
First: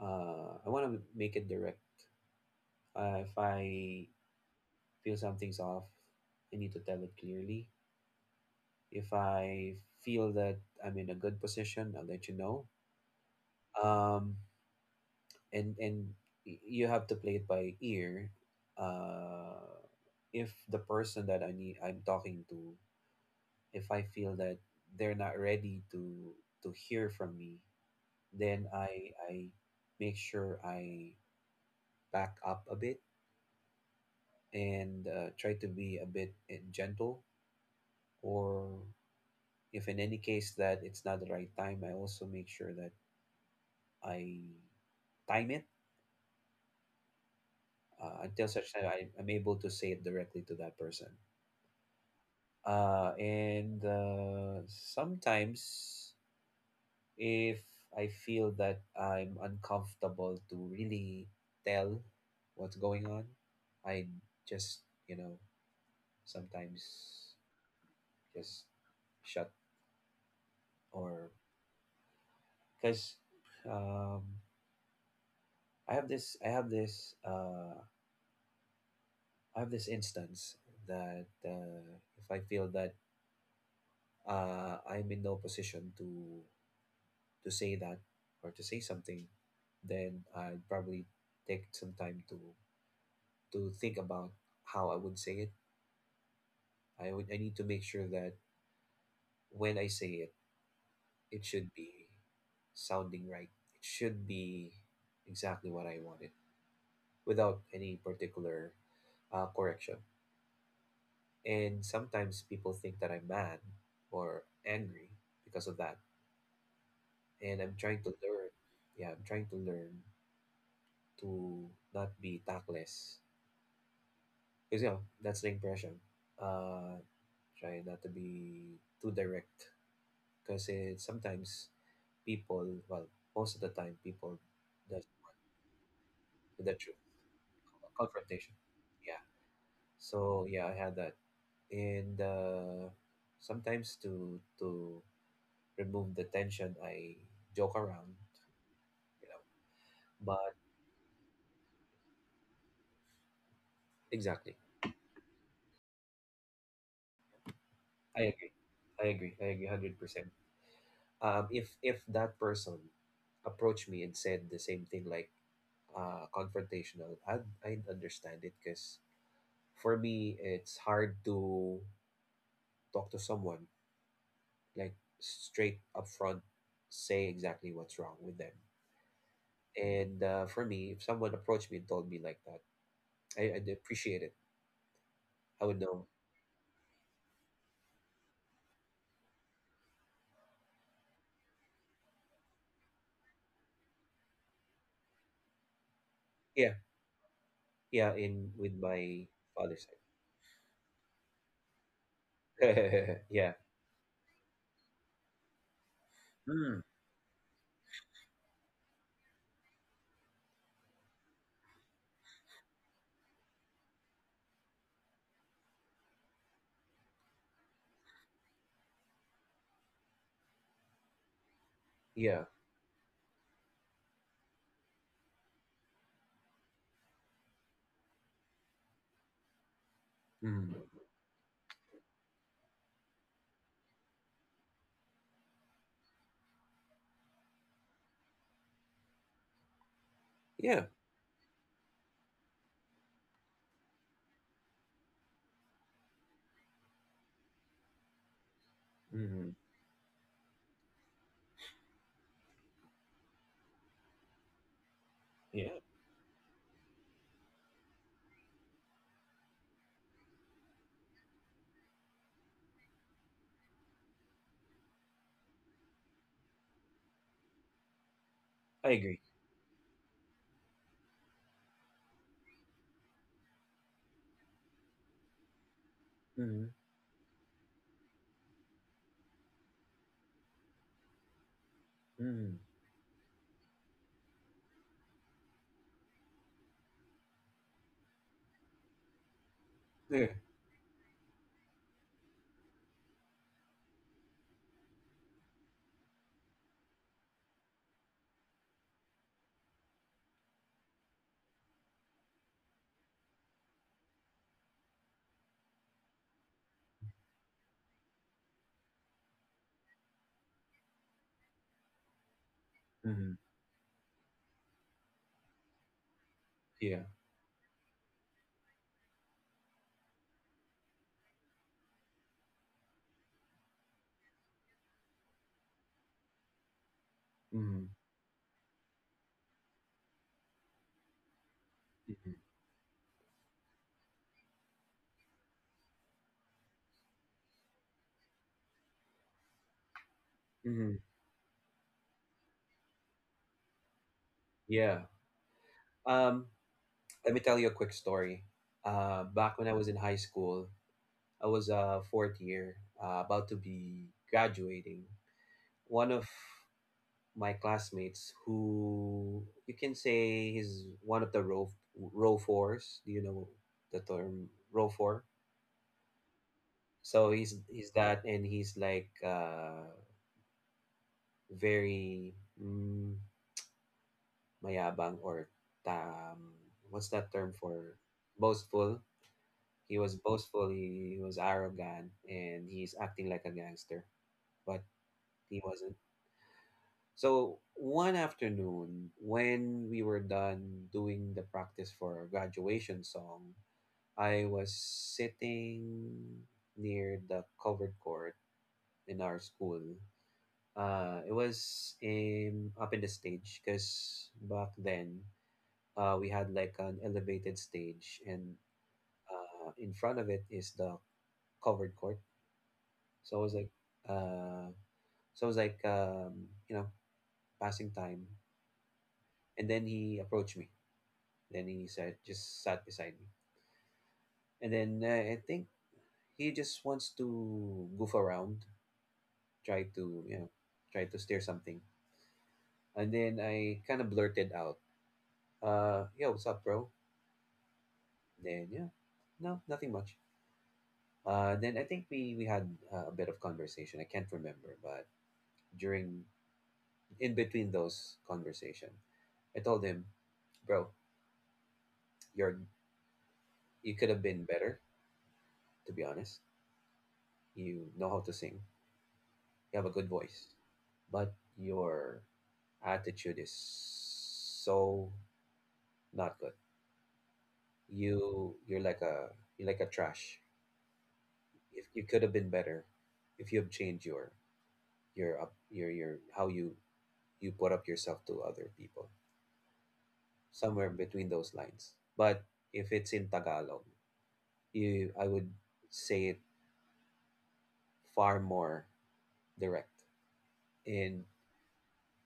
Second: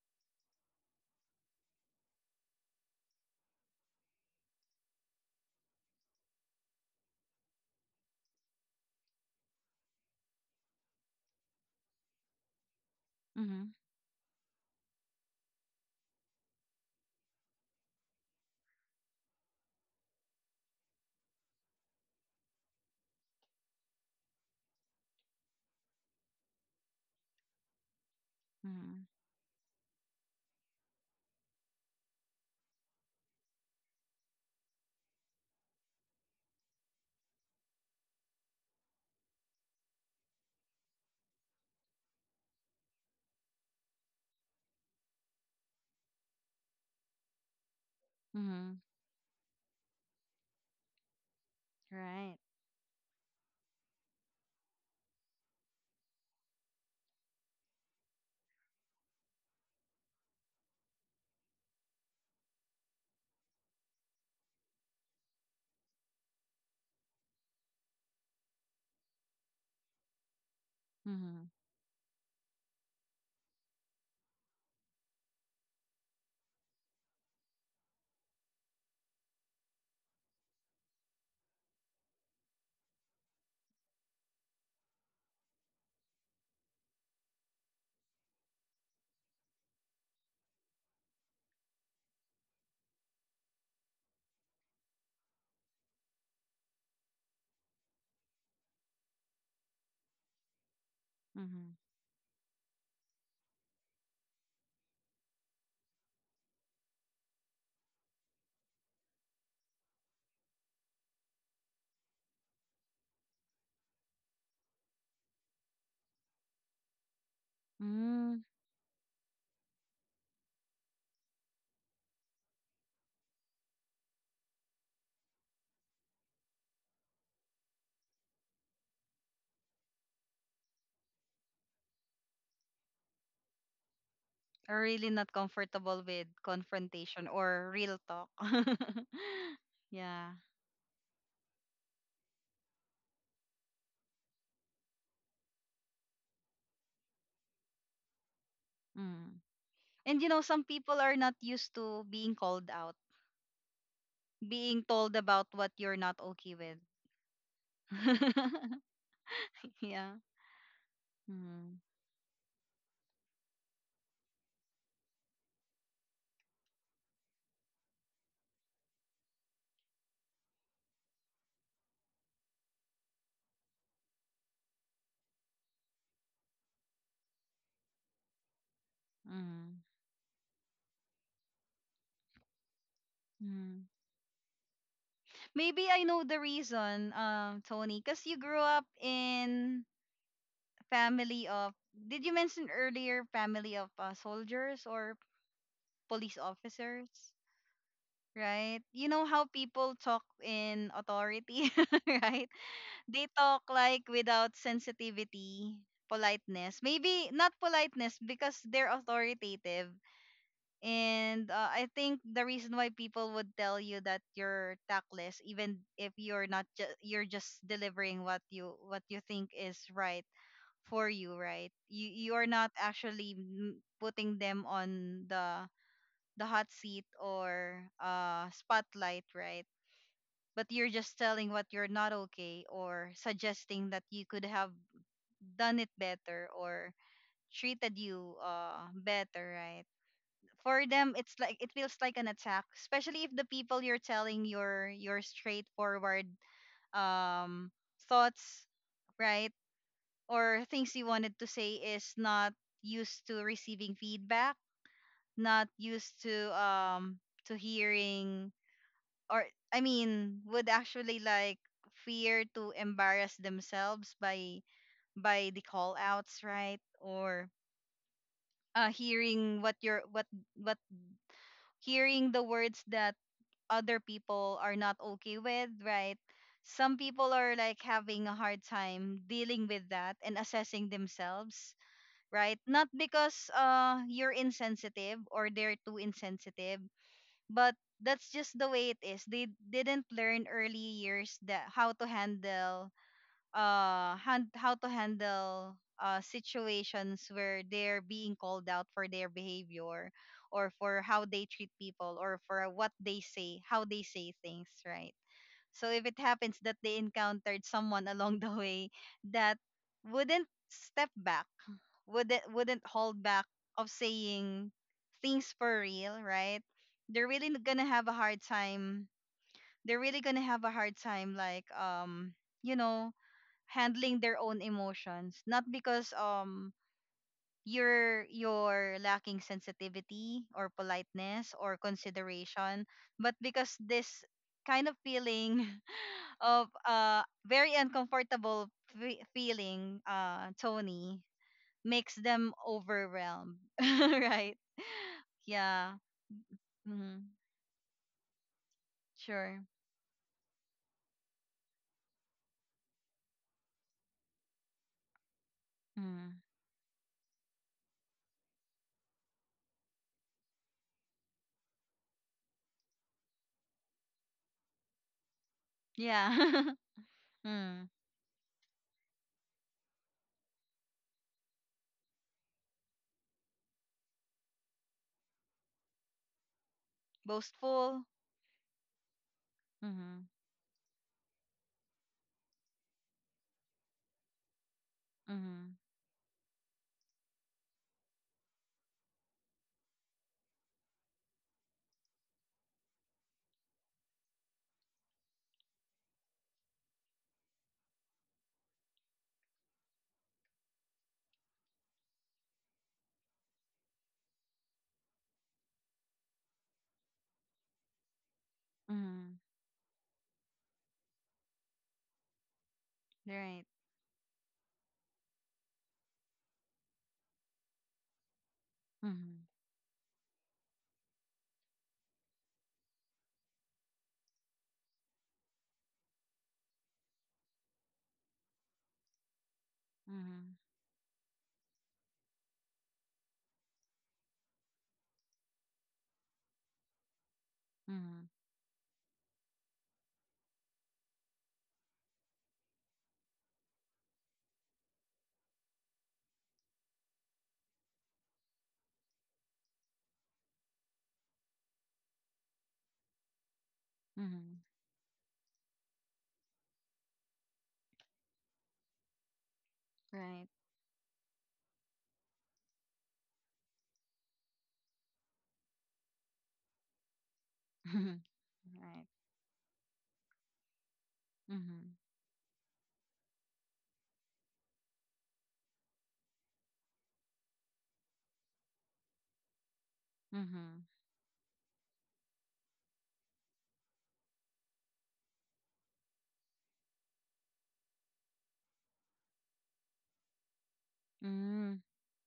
I want to make it direct. If I feel something's off, I need to tell it clearly. If I feel that I'm in a good position, I'll let you know. Mm-hmm. Um, and and you have to play it by ear. Uh, if the person that I need I'm talking to, if I feel that they're not ready to hear from me, then Mm-hmm. I make sure I back up a bit and try to be a bit gentle, or if in any case that it's not the right time, I also make sure that I time it, until such Mm-hmm. time I'm able to say it directly to that person. Right. And Sometimes if I feel that I'm uncomfortable to really tell what's going on, I just, you know, sometimes just shut, or Mm-hmm. because um, I have this instance that, if I feel that I'm in no position to say that or to say something, then I'd probably take some time to think about how I would say it. I need to make sure that when I say it, it should Hmm. be sounding right. It should be exactly what I wanted without any particular correction. And sometimes people think that I'm mad or angry because of that. And I'm trying to Mm, learn. Yeah, I'm trying to learn to not be tactless. Because, you know, that's the impression. Uh, try not to be too direct. Because sometimes people, well, most of the time, are the, really not comfortable with the truth, confrontation or real talk. confrontation. Yeah. (laughs) Yeah. So, yeah, I had that. And sometimes to, to, remove the tension. I joke around, you Mm. know. And But some people are not used to being called out, exactly, being told about what you're not okay with. I agree. (laughs) I agree. I agree. Hundred Yeah. percent. If Mm, if that person approached me and said the same thing, like confrontational, I'd understand it because for me it's hard to talk to someone like straight up front, say exactly what's wrong with them. mm, And for me, if someone approached me and told me like that, I'd mm. appreciate it. I would Maybe I know. know the reason, Tony, because you grew up in family of. Did you mention earlier family of soldiers or police Yeah, officers? Yeah, in with Right? You know my how father's people talk in authority, (laughs) right? side. They (laughs) yeah, talk like without sensitivity, Mm. politeness. Maybe not politeness, because they're authoritative. And I think the reason why people would tell you that you're tactless, even if you're not, you're just delivering what you think is right for you, right? You yeah, are not actually putting them on the hot seat or spotlight, right? But mm, you're just telling what you're not okay, or suggesting that you could have done it better, or treated you better, right? yeah, For them, it's like it feels like an attack, especially if the people you're telling your straightforward um thoughts, right, mm, or things you wanted to say is not used to receiving feedback, not yeah. used to, to hearing, or I mean would actually like fear to embarrass themselves by the call outs, right, or I agree. hearing what your what hearing the words that other people are not okay with, right? Mm, Some people are like having a hard time dealing with that and assessing themselves, right? mm, Not because you're insensitive or they're too insensitive, but that's just the way it is. They didn't yeah, learn early years that how to handle situations where they're being called out for their behavior, or for how they treat people, or for what they say, how they say things, right? So if it happens that they encountered someone (laughs) along the way, that wouldn't step back, wouldn't hold mm, back of saying things for real, right? yeah, they're really gonna have a hard time they're really gonna have a hard time, like, you know handling their own emotions, not because mm, you're lacking sensitivity or politeness or mm, consideration, but because this kind of feeling (laughs) of very uncomfortable, feeling, mm, Tony, makes them overwhelmed, (laughs) right? yeah. Yeah. Um, Mm-hmm. Let me tell you a quick story. Back Sure. when I was in high school, I was a fourth year, about to be graduating. One of Mm. my classmates who you can say he's one of the row fours. Do you know the term row four? Yeah. (laughs) So he's Mm. he's that, and he's like very mm, mayabang or um, what's that term for Boastful. boastful. He was Mm-hmm. boastful. He was arrogant, and he's acting like a gangster, but he Mm-hmm. wasn't. So one afternoon, when we were done doing the practice for our graduation song, I was sitting near the covered court in our school. Up in the stage, because back then we had like an elevated stage, and Mm-hmm. In front of it is the covered court. So I was Right. like, uh, so I was like, you know, passing time, Mm-hmm. and then he approached me. Just sat beside me. And then I think he just wants to goof around, try to, you know, Mhm. try to steer something. And then I kind of blurted out, yo, what's up, bro? Mhm. Then, yeah, no, nothing much. Then I think we had a bit of conversation. I can't remember, but during, in between those conversation, I told him, bro, you're, you could have been Mhm. better, to be honest. You know how to sing, you have a good voice, Right. but your attitude is so not good. (laughs) Mhm. You you're like Right. a you're like a trash. If Mhm. you could have been better, if you have changed your up your how you you put up yourself to other people, Mhm. somewhere between those lines. But if it's in Tagalog, you I would say it far more direct. And Mm.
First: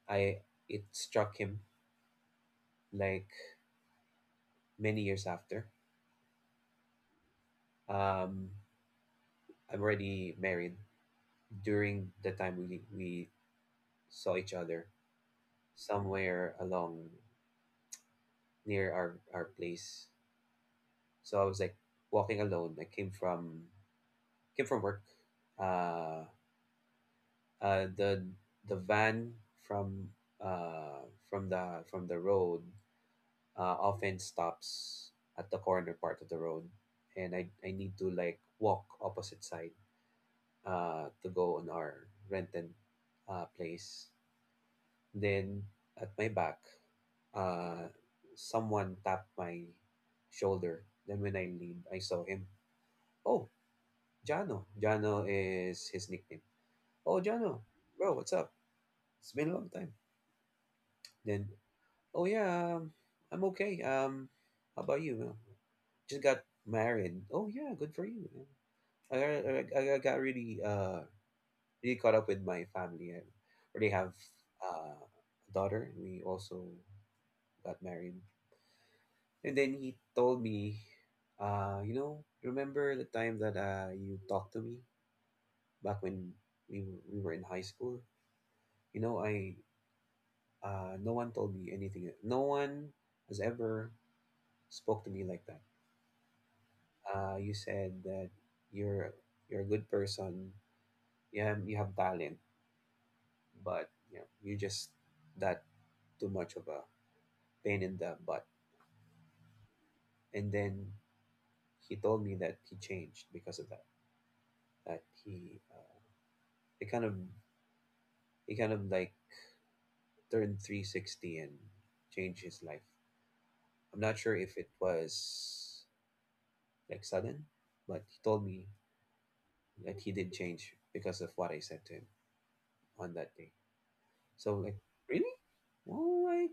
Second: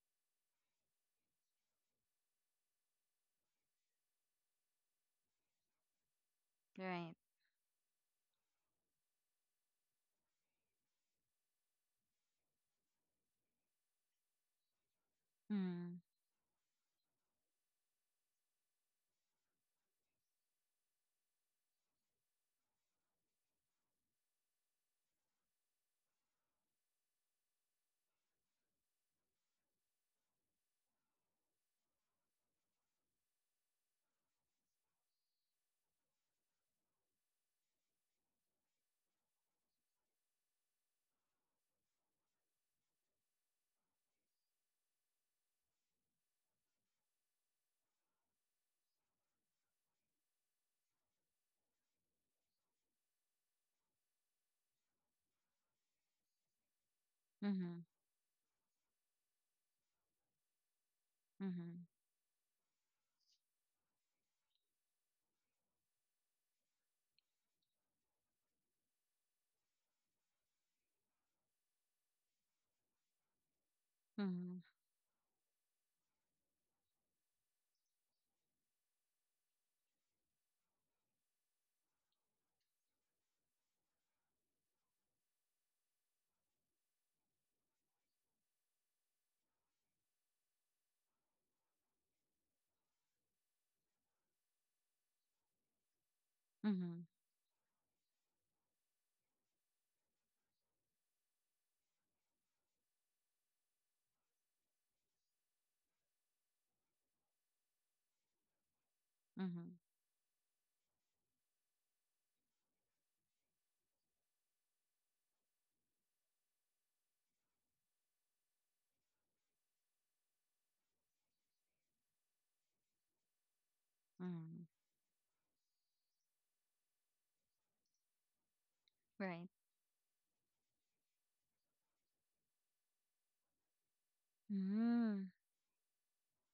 I it struck him like many years after. Right. Um, I'm already married during the time we saw each other Mhm. somewhere along near our place. So I was like walking alone. I came from work. Uh, uh, the the van from from the road often stops at the corner part of the road, and I need to like walk opposite side to go on our rented place. Then at my back, uh, someone tapped my shoulder. Then when I leaned, I saw him. Oh, Jano. Jano is his nickname. Oh, Jano, Mhm. bro, what's up? It's been a long time. Then, Mhm. oh yeah, I'm okay. How about you? Just got married. Oh yeah, good for you. I got really caught up with my family. I already have Mhm. A daughter. We also got married. And then he told me, you know, remember the time that you talked to me back when we were in high school? You know, I No one told me anything. No one has ever spoke to me like that. Mhm. You said that you're you're a good person. You have talent, but you know, you just that too much of a pain in the butt. Mhm. And then he told me that he changed because of that. That he it kind of he kind of like turned 360 and changed his life. I'm not sure if Mhm. it was like sudden, but he told me Right. that he did change because of what I said to him on that day. So like, Mm. really? Well, I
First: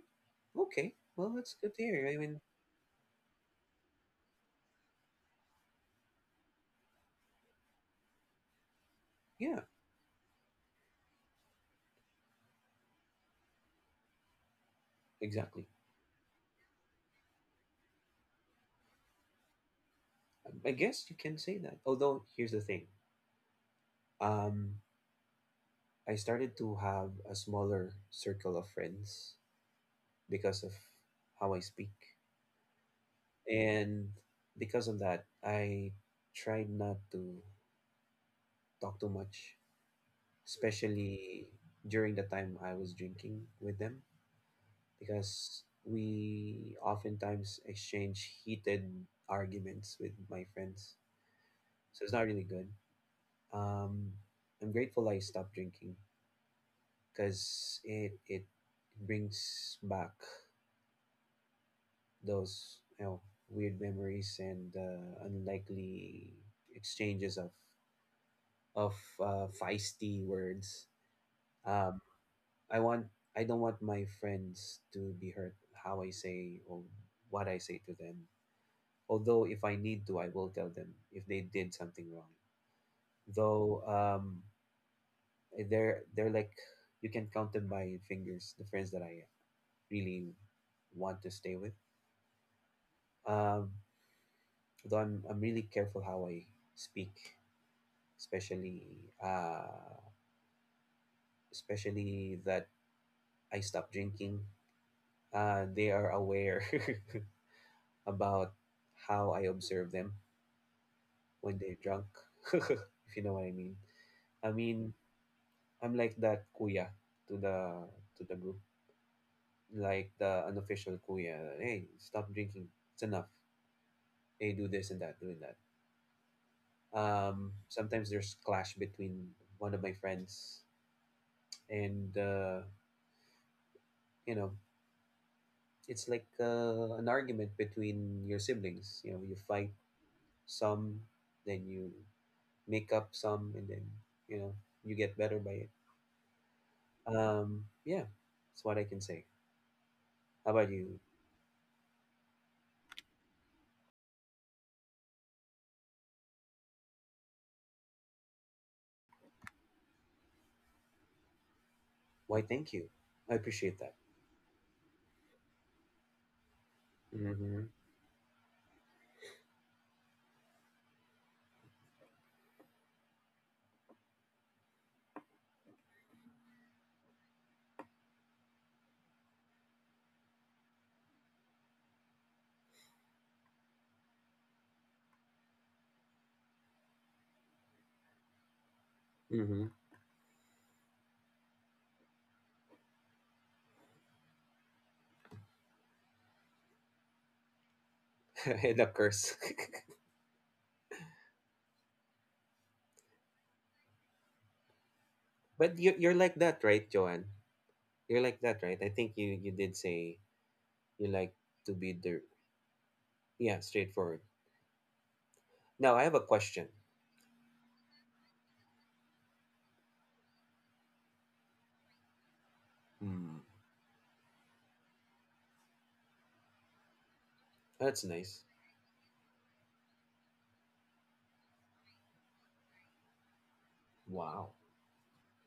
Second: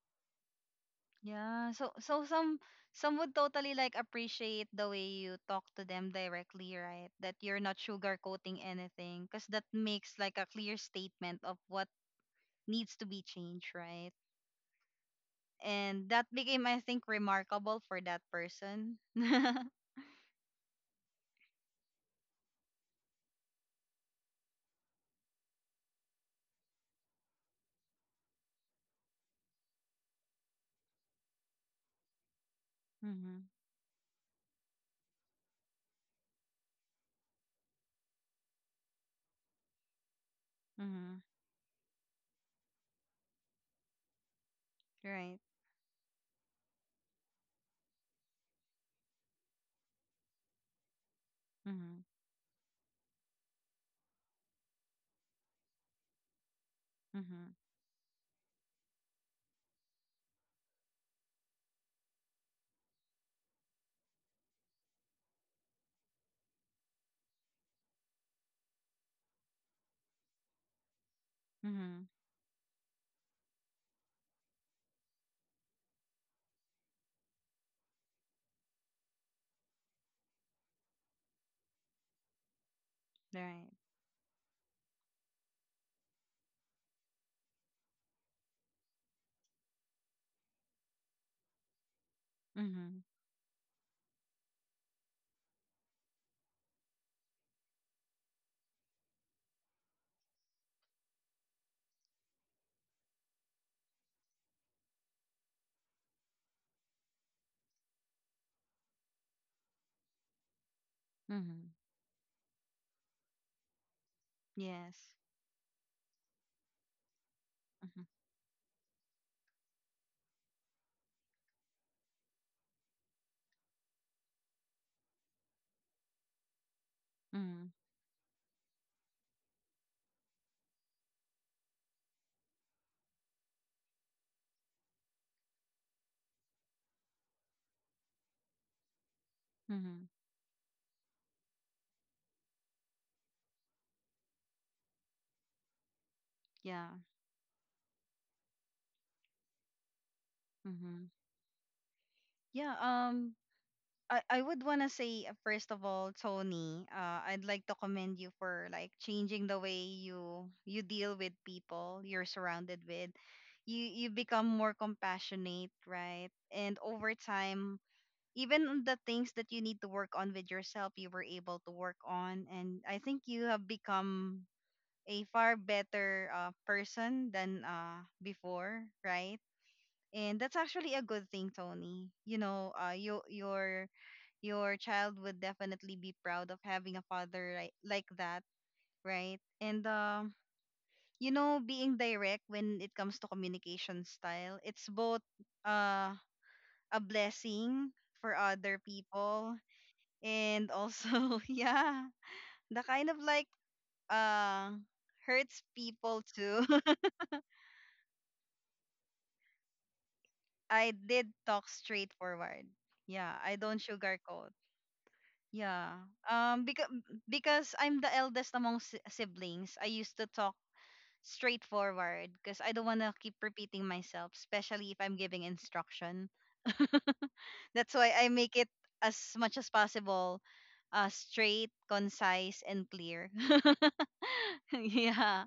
Okay. Well, that's Yeah. good to So hear. I so mean, some would totally like appreciate the way you talk to them directly, right? That you're not sugarcoating anything, because yeah, that makes like a clear statement of what needs to be changed, right? exactly. And that became, I think, remarkable for that person. (laughs) I guess you can say that. Although here's the thing, um, I started to have a smaller circle of friends because of how I speak. Mm-hmm. And because of that, I tried not to talk too much, Mm-hmm. especially during the time I was drinking with them, Right. because we oftentimes exchange heated arguments with my friends. Mm-hmm. So it's not really good. Um, I'm grateful I stopped drinking Mm-hmm. because it brings back those, you know, weird memories and unlikely exchanges of feisty words. Um, Mm-hmm. I want I don't want my friends to be hurt how I say or what I say to them. Although if I need to, I will tell them if they did something wrong. Right. Though they're like you can count them by fingers. The friends that I really want to stay with. Mm-hmm. Um, though I'm really careful how I speak, especially uh, especially that I stopped drinking, they are aware (laughs) about how I observe them when Mm-hmm. they're drunk, (laughs) if you know what I mean. I mean, Yes. I'm like that kuya to the Mm-hmm. Group, like the unofficial kuya. Hey, stop drinking. It's enough. Hey, do this and that, doing that. Mm-hmm. Sometimes there's clash between one of my friends and you know, it's like an argument between your siblings. You know, you fight Mm-hmm. some, then you make up some, and then you know you get better by it. Yeah. Yeah, that's what I can say. How about you? Mm-hmm. Yeah. I would want to say, first of all Tony, I'd like to commend you for like changing the way you deal with people you're Why, thank surrounded you. with. I appreciate you that. you become more compassionate, right? And over Mm-hmm. time, even the things that you need to work on with yourself, you were able to work on. And I think you have become a far better person than before, right? And that's actually a good thing, Tony. You know, your child would definitely be proud of having a father like that, right? Mm-hmm. And being direct when it comes to communication style, it's both, uh, a blessing for (laughs) other And of course. (laughs) people, and also, (laughs) yeah, the kind of like uh hurts you're people like that, too. right, (laughs) Joanne? You're like that, right? I think you, you did say I you did like talk to be the, straightforward. Yeah, I yeah, don't straightforward. sugarcoat. Now Yeah. I have a um question. because because I'm the eldest among siblings, I used to talk straightforward, because I don't want to keep Hmm. repeating myself, especially if I'm giving instruction. That's That's why I nice. make it, as much as possible, straight, concise and clear. (laughs) Wow. (laughs) Yeah.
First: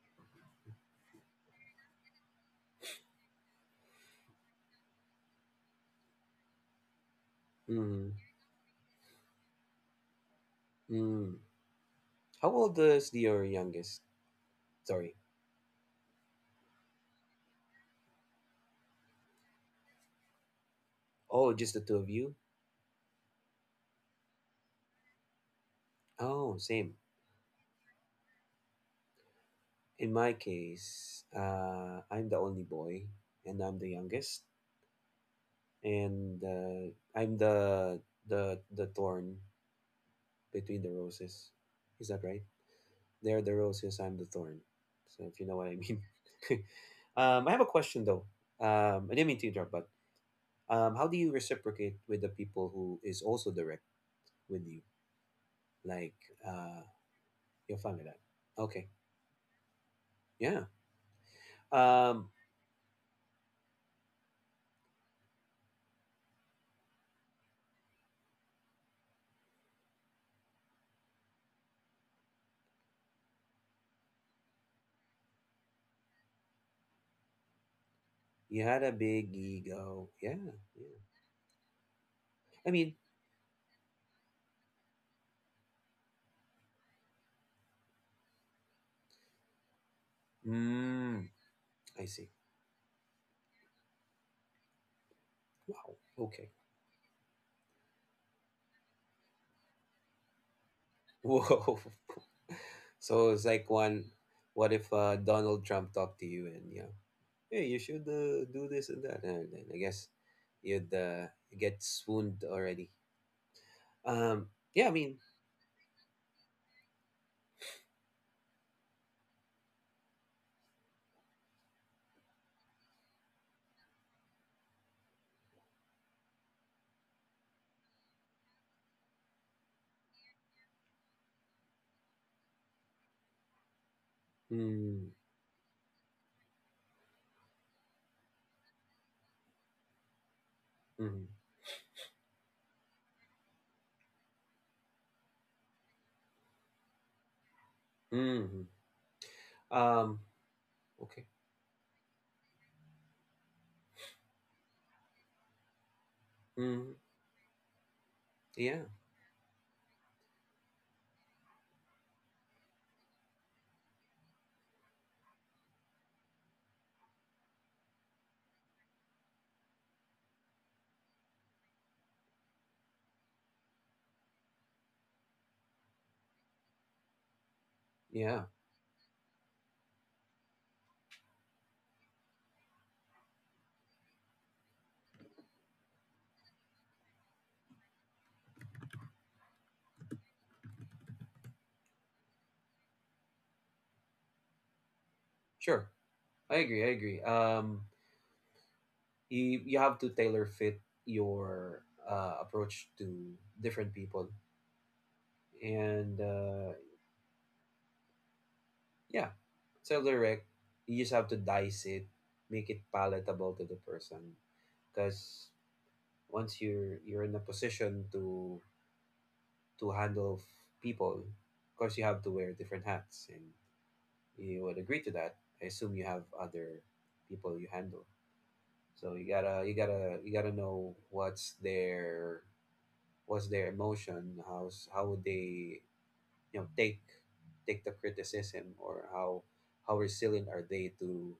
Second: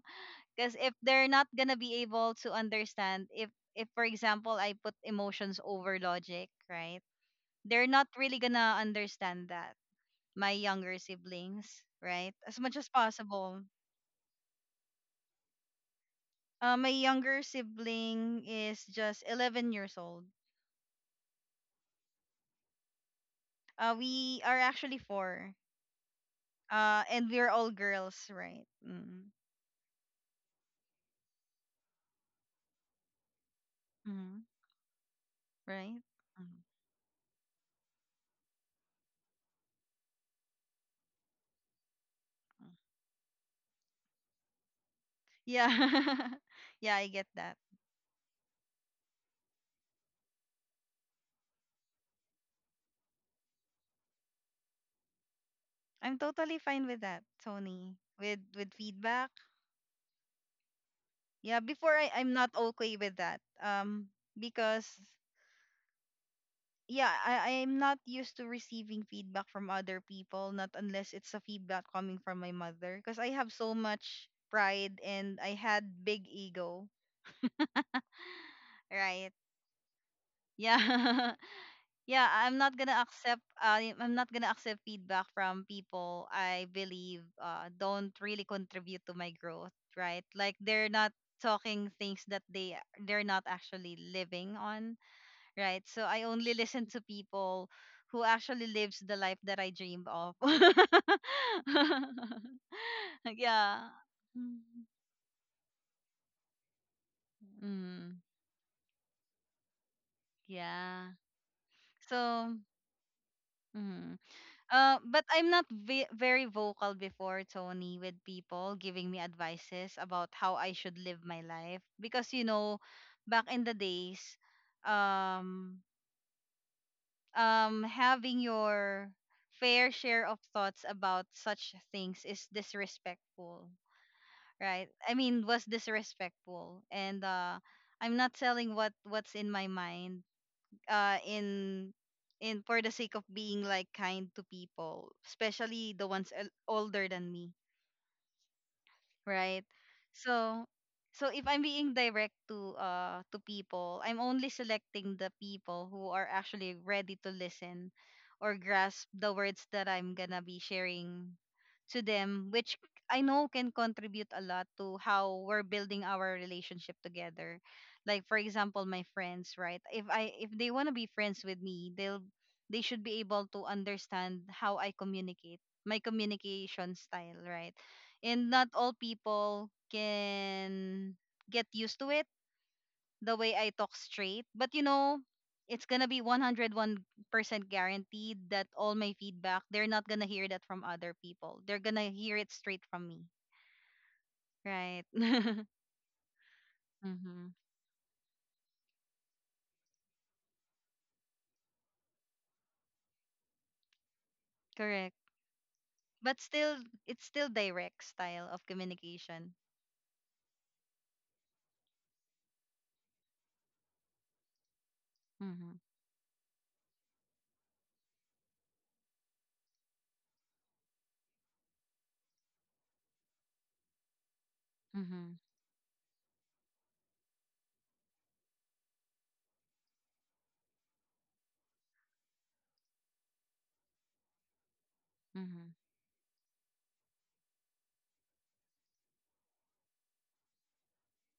Because if they're not gonna be able to understand, if for example I put emotions over logic, right? They're not Mm. really gonna understand that. My younger Mm. siblings, right? How As much old as is your possible. youngest? Sorry. My younger sibling is just 11 years old. Oh, just the two of you? We are actually four. Oh, same. And we're all girls, right? Mm-hmm. In my case, I'm the only boy, and I'm the Mm-hmm. youngest, Right? and Mm-hmm. I'm the thorn between the roses. Is that right? They're the roses. I'm the thorn. So if you know Yeah. what I mean. (laughs) (laughs) Yeah, I get I that. have a question though. I didn't mean to interrupt, but how do you reciprocate with the people who is also direct with you, like I'm totally uh, fine with that, your Tony. family? Like- With Okay, feedback, yeah. yeah, before I, Um, i'm not okay with that, because, yeah, I'm not used to receiving feedback from other people, not unless it's a feedback coming from my mother, because I have so much pride and I had big ego, you had a big right? ego. Yeah, Yeah. yeah. (laughs) Yeah, I'm I not mean, gonna accept, feedback from people I believe, don't really contribute to my growth, right? Like, they're not mm, talking I things see. that they're not actually living on, right? Wow. So I Okay. only listen to people who actually lives the life that I dreamed of. (laughs) (laughs) Whoa. So it's like Yeah. one, what if Donald Trump talked to you and yeah, hey, you should Mm, do this and that, and then I guess you'd yeah. Get swooned So, already. mm. Um. Yeah. I mean. But I'm not very vocal before, Tony, with people giving me advices about how I should live my life, because back in the days, um, having your fair share of thoughts about such things is disrespectful, right? Mm, I mean, was disrespectful. And I'm not telling what's in my mind, mm, in, for the sake of being like kind to people, especially the ones older than me, mm, right? um. So Okay. so if I'm being direct to people, I'm only selecting the people who are actually Mm, ready to listen or yeah. grasp the words that I'm gonna be sharing to them, which I know can contribute a lot to how we're building our relationship together. Like for example, my friends, right? If they wanna be friends with me, they should be able to understand how I communicate, my communication style, right? Yeah. And not all people can get used to it, the way I talk straight. But it's gonna be 101% guaranteed that all my feedback, they're not gonna hear that from other people. They're gonna hear it straight from me. Right. (laughs) Sure. I agree. I agree. Mm-hmm. You have to tailor fit your approach to different people Correct. and But still, it's still direct style of yeah, communication. it's so direct, you just have to dice it, make it palatable to the person, because Mm-hmm. once you're in a position to handle people, of course you have to wear different hats, and you would agree to Mm-hmm. that. I assume you have other people you handle, so you gotta know what's their, what's their emotion, how's, how would Mm-hmm. they, you know, take, take the criticism, or how resilient are they to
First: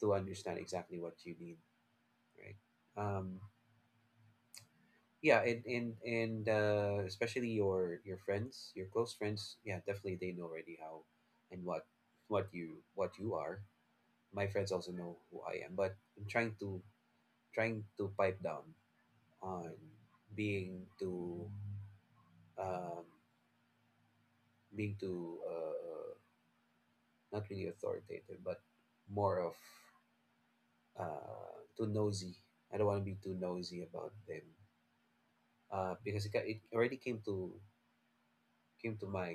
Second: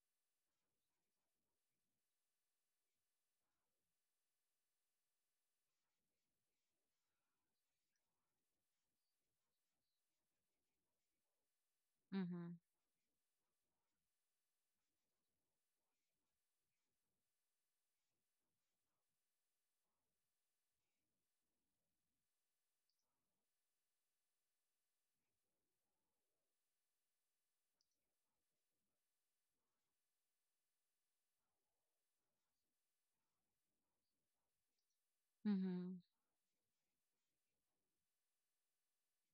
understand exactly what you need, right? um yeah, and especially your friends, your close friends, yeah, definitely they know already how and what Mm-hmm. you, what you are. My friends also know who I am, but I'm trying to, trying to pipe down on being too, um, being too, not really authoritative, but more of too nosy. I don't want to be too nosy about them, Mm-hmm. Because it, it already came to, came to my,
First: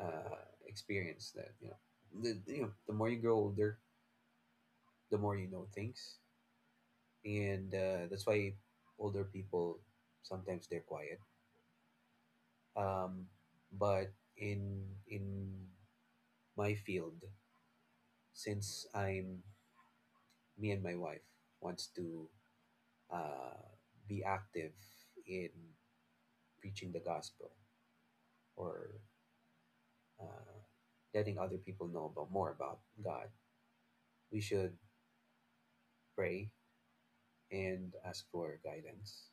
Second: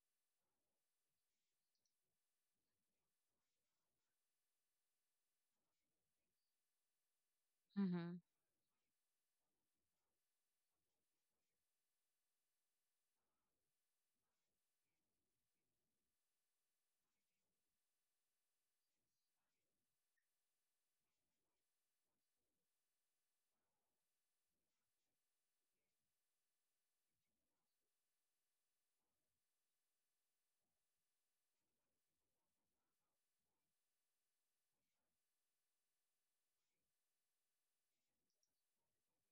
uh, experience that, you know, the, you know, the more you grow older, the more you know things, and Mm-hmm. that's why older people sometimes they're quiet. Um, but in my field, since I'm, me and my wife wants to, uh, be active in preaching the gospel, or uh, letting other people know about, more about God, we should pray and ask for guidance.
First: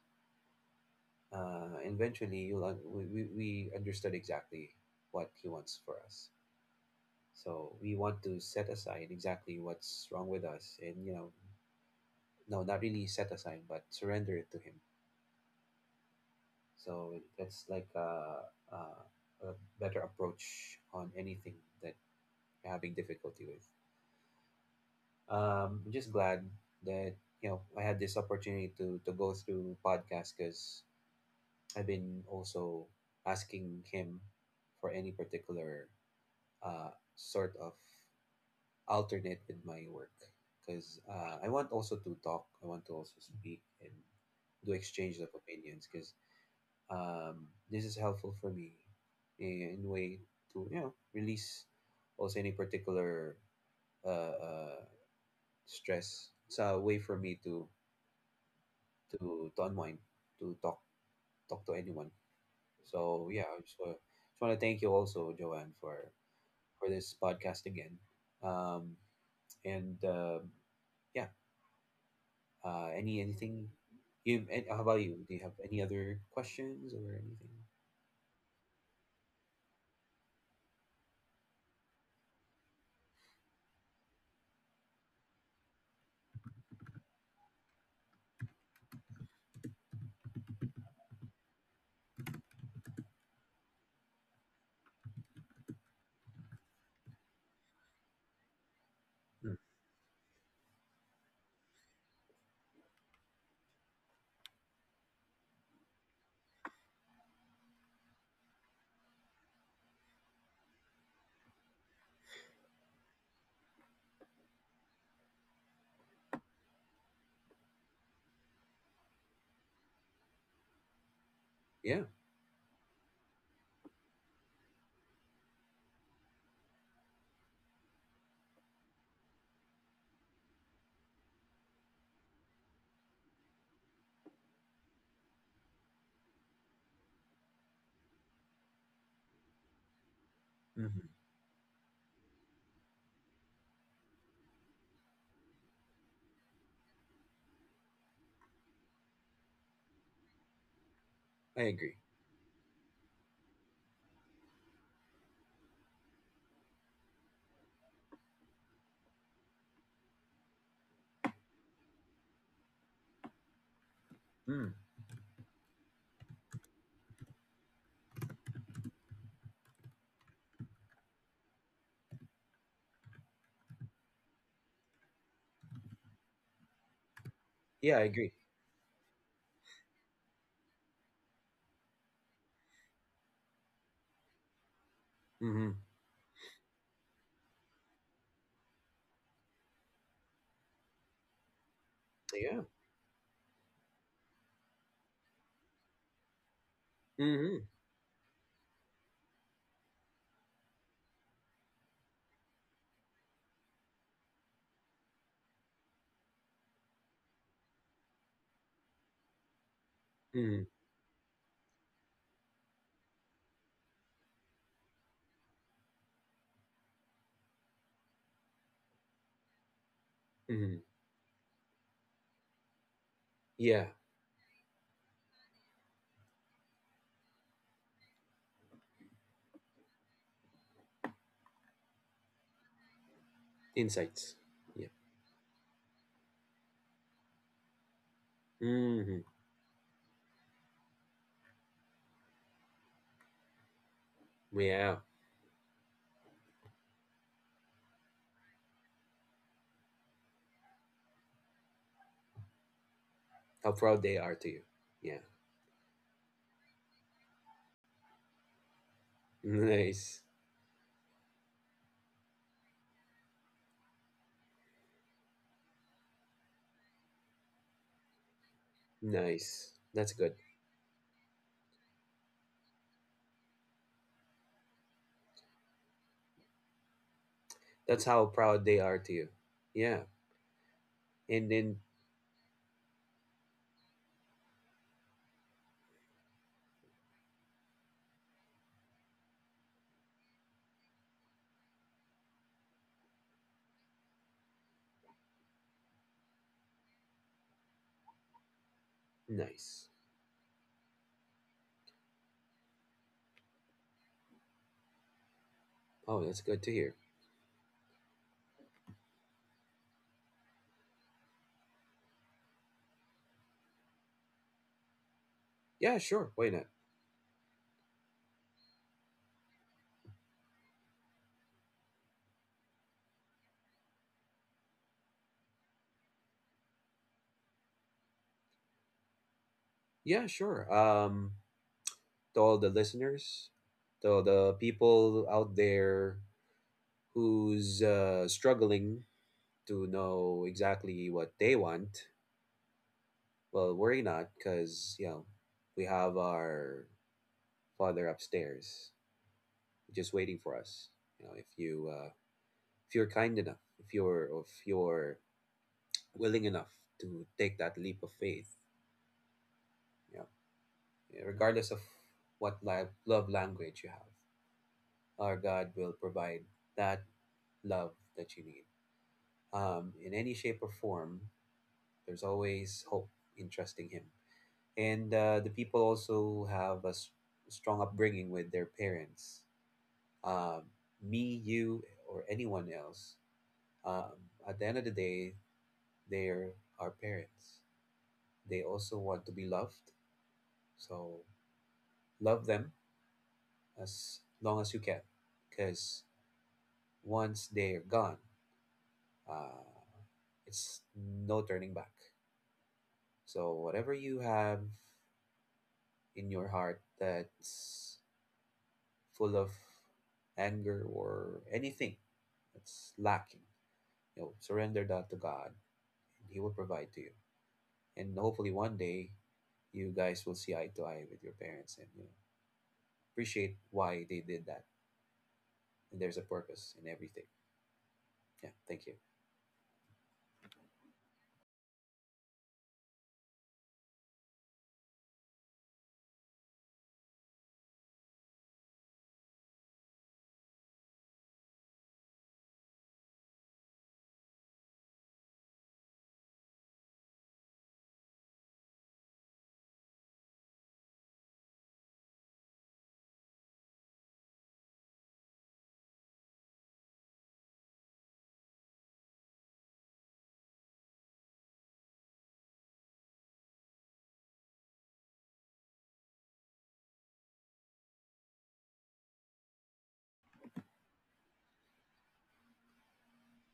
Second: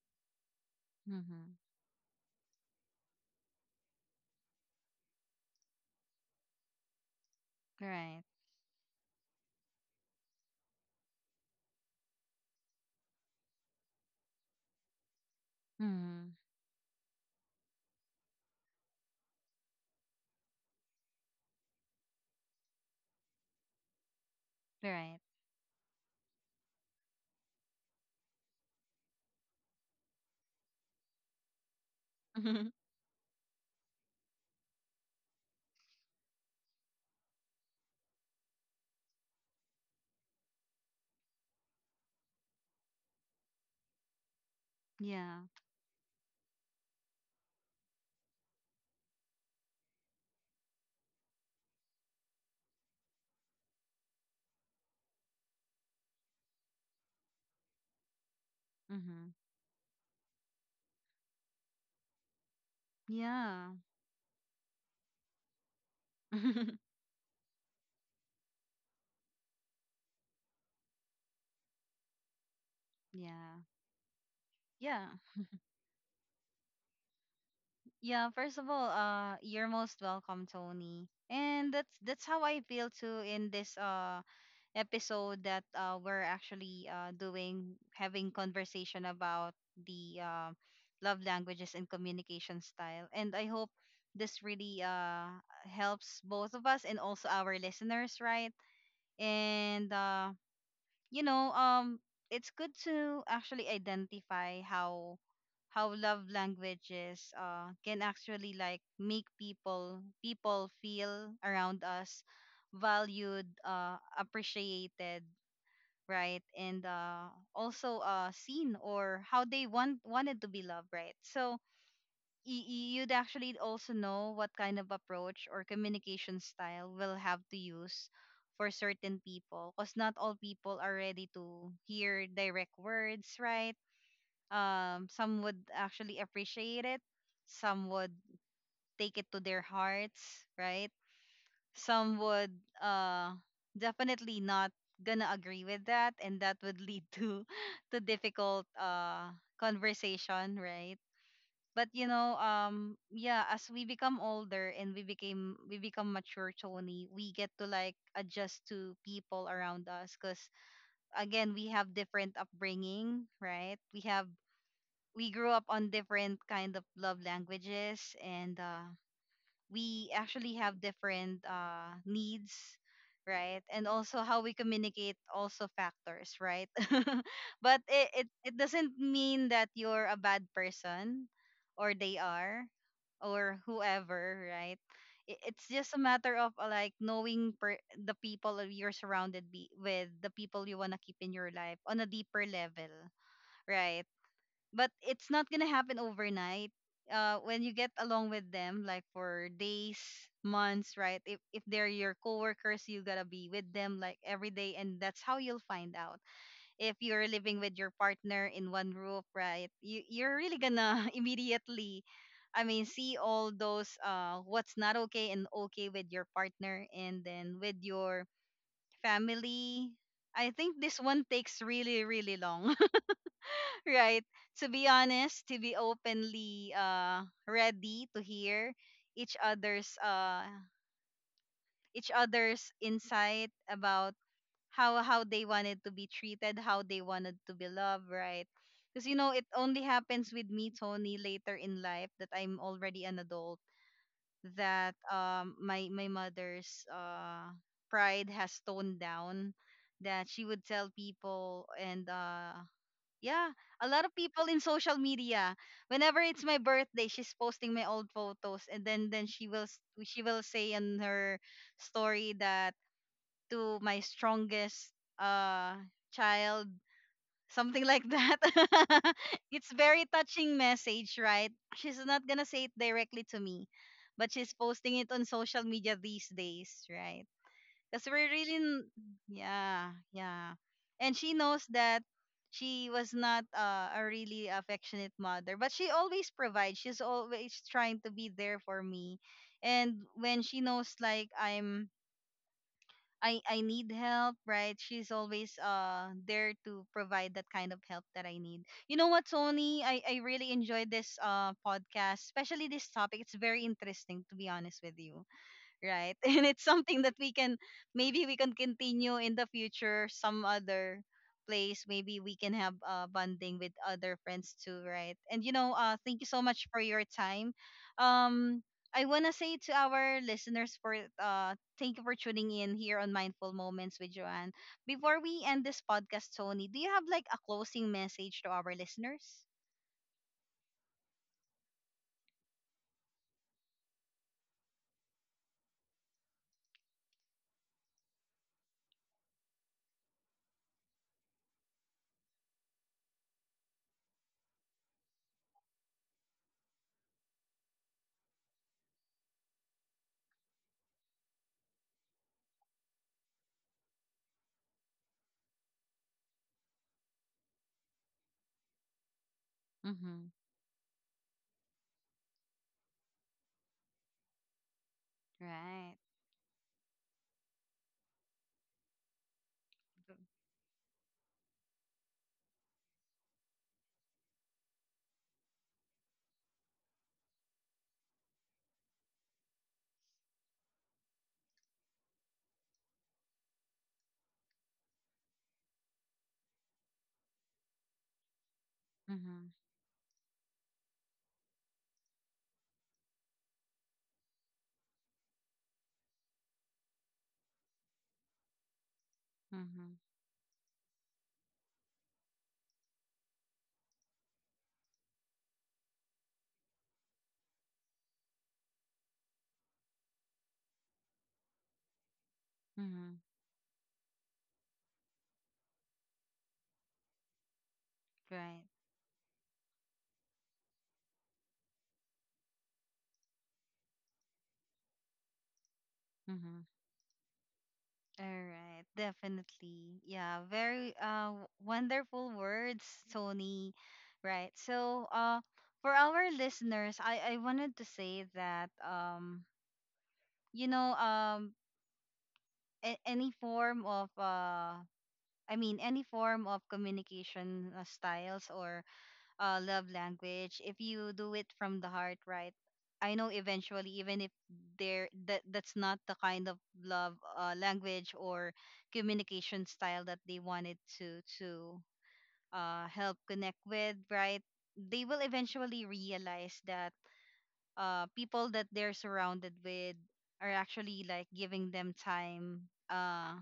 Mm-hmm. And eventually, you'll we, we understood exactly what He wants for us. So we want Right. to set aside exactly what's wrong with us, and, you know, no, not really set aside, but surrender it to Him. Mm-hmm. So that's like a, a better approach on anything that you're having difficulty with. Right. I'm just glad that, you know, I had this opportunity to go through podcast, because I've been (laughs) also asking him for any particular uh, sort of alternate with my work, because I want also to talk, I want to also speak and do exchanges of Yeah. opinions, because this is helpful for me in a way to, you know, release also any particular uh, uh, stress. It's a way for me Mm-hmm. to don't to talk talk to anyone. So yeah, I Yeah. Just want to thank you also, Joanne, for (laughs) this podcast again. Um, and yeah, Yeah. anything you, and how about Yeah. you? Do you have any other questions or anything? Yeah, first of all, you're most welcome, Tony. And that's how I feel too in this episode, that we're actually doing, having conversation about the, love languages and communication style. And I hope this really helps both of us and also our listeners, right? Mm. And you know, um, it's good to actually identify how love languages can actually like make people feel around us valued, appreciated, right, and also seen, or how they wanted to be loved, right? So Yeah. You'd actually also know what kind of approach or communication style will have to use for certain people because not all people are ready to hear direct words, right? Some would actually appreciate it, some would take it to their hearts, right? Hmm. Some would uh definitely not gonna agree with that, and that would lead to (laughs) to difficult conversation, right? I but agree. you know um yeah, as we become older and we became we become mature, Tony, we get to like adjust to people around us because again we have different upbringing, right? We have, Mm. we grew up on different kind of love languages, and we actually have different needs, right? And also how we communicate also factors, right? (laughs) But Yeah, I agree. it doesn't mean that you're a bad person, or they are, or whoever, right? It's Hmm. just a matter of like knowing the people that you're surrounded with, the people you want to keep in your life on a deeper Yeah. level, right? But it's not gonna happen overnight. When Hmm. you get along with them, like for days, months, right? If they're your coworkers, you gotta be with them like every day, and that's how you'll find out. If you're living with your partner in one roof, right? You're really Hmm. gonna (laughs) immediately, I mean, see all those what's not okay and okay with your partner, and then with your family. I think Hmm. this one takes really really long. (laughs) Yeah, Right, to be honest, to be openly ready to hear each other's uh each other's insight about insights. Yeah. How they wanted to be treated, how they wanted to be loved, right? Because you Hmm. know it only happens with me, Tony, later in life, that I'm already an adult, that Yeah, my my mother's pride has toned down, that she would tell people and yeah, how a proud lot of they are people to you. in social Yeah. media. Whenever it's my birthday, she's posting my old photos, and then then (laughs) she will s- Nice. she will say in her story that, to my strongest uh child, something like that. (laughs) Nice. It's That's very good. touching message, right? She's not gonna say it directly to me, but she's posting it on social media these days, right? That's Because how we're proud really, they are to you. yeah, Yeah. yeah. And she And knows then that she was not a really affectionate mother, but she always provides. She's always trying to be there for me. And when she knows like I need help, right? She's always there to provide that kind of help that I need. You know what, nice. Sony? I really enjoyed this podcast, especially this topic. It's very interesting, to be honest with you, Oh, right? (laughs) that's And good to it's hear. something that we can, maybe we can continue in the future some other place, maybe we can have bonding with other friends too, right? And you know, Yeah, thank sure. you Why so not? much for your time. um I want to say to our listeners for thank you for tuning in here on Mindful Moments with Joanne. Before we end this podcast, Tony, do you have like a closing message to our listeners? Yeah, sure. To all the listeners, to all the people out there who's struggling to know exactly what they want, well, worry not, because, you know, we have our father upstairs just waiting for us. You know, if you if you're kind enough, if you're willing enough to take that leap of faith. Yeah. Mm-hmm Yeah, regardless of what love language you have, our God will right. provide that love that you need. In any shape or form, there's always hope in trusting Him. And the people also have a strong upbringing with their parents. Um, me, you, or anyone else, um, at the end of the day, they're our parents. They also want to be mm-hmm loved. So love them as long as you can, because once they're gone, uh, mm-hmm it's no turning back, so whatever you have in your heart that's full of anger or anything that's mm-hmm lacking, you know, surrender that to God, and He will provide to you, and hopefully right. one day you guys will see eye to eye with your parents, and, you know, appreciate why they did that, and there's a mm-hmm purpose in everything. All Yeah, thank you. right, definitely. Yeah, very wonderful words, Tony. Right. So, for our listeners, I wanted to say that you know, any form of I mean any form of communication styles or love language, if you do it from the heart, right? I know eventually, even if there that's not the kind of love language or communication style that they wanted to help connect with, right? They will eventually realize that people that they're surrounded with are actually like giving them time, uh,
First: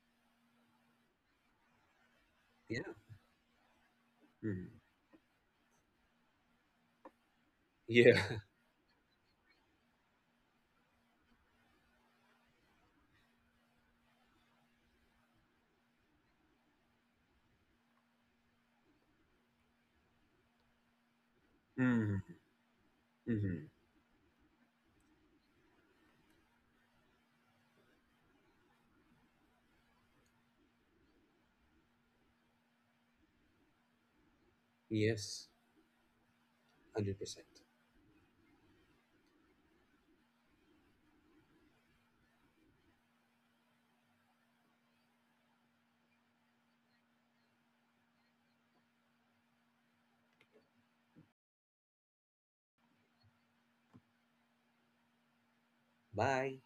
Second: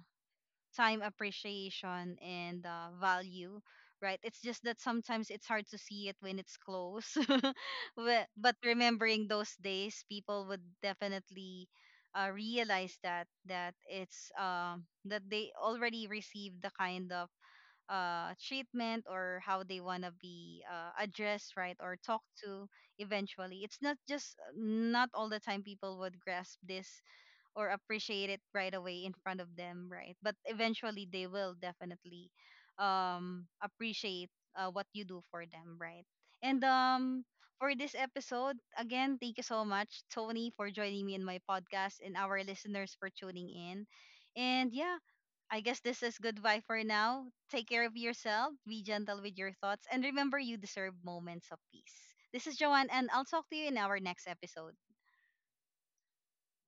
time, appreciation and Yeah. Value, right? It's just that Mhm. sometimes it's hard to see it when it's close. (laughs) Yeah. but, (laughs) but remembering those days, people would definitely realize that it's that they already received the kind of treatment, or how they want to be addressed, right, or talked Mhm. to eventually. Mm-hmm. It's not just not all the time people would grasp this or appreciate it right away in front of them, right? But eventually they will definitely appreciate what you do for Yes, them, right? And 100%. for this episode, again, thank you so much, Tony, for joining me in my podcast, and our listeners for tuning in. And yeah, I guess this is goodbye for now. Take care of yourself, be gentle with your thoughts, and remember you deserve moments of peace. This is Joanne, and I'll talk to you in our next episode. Bye.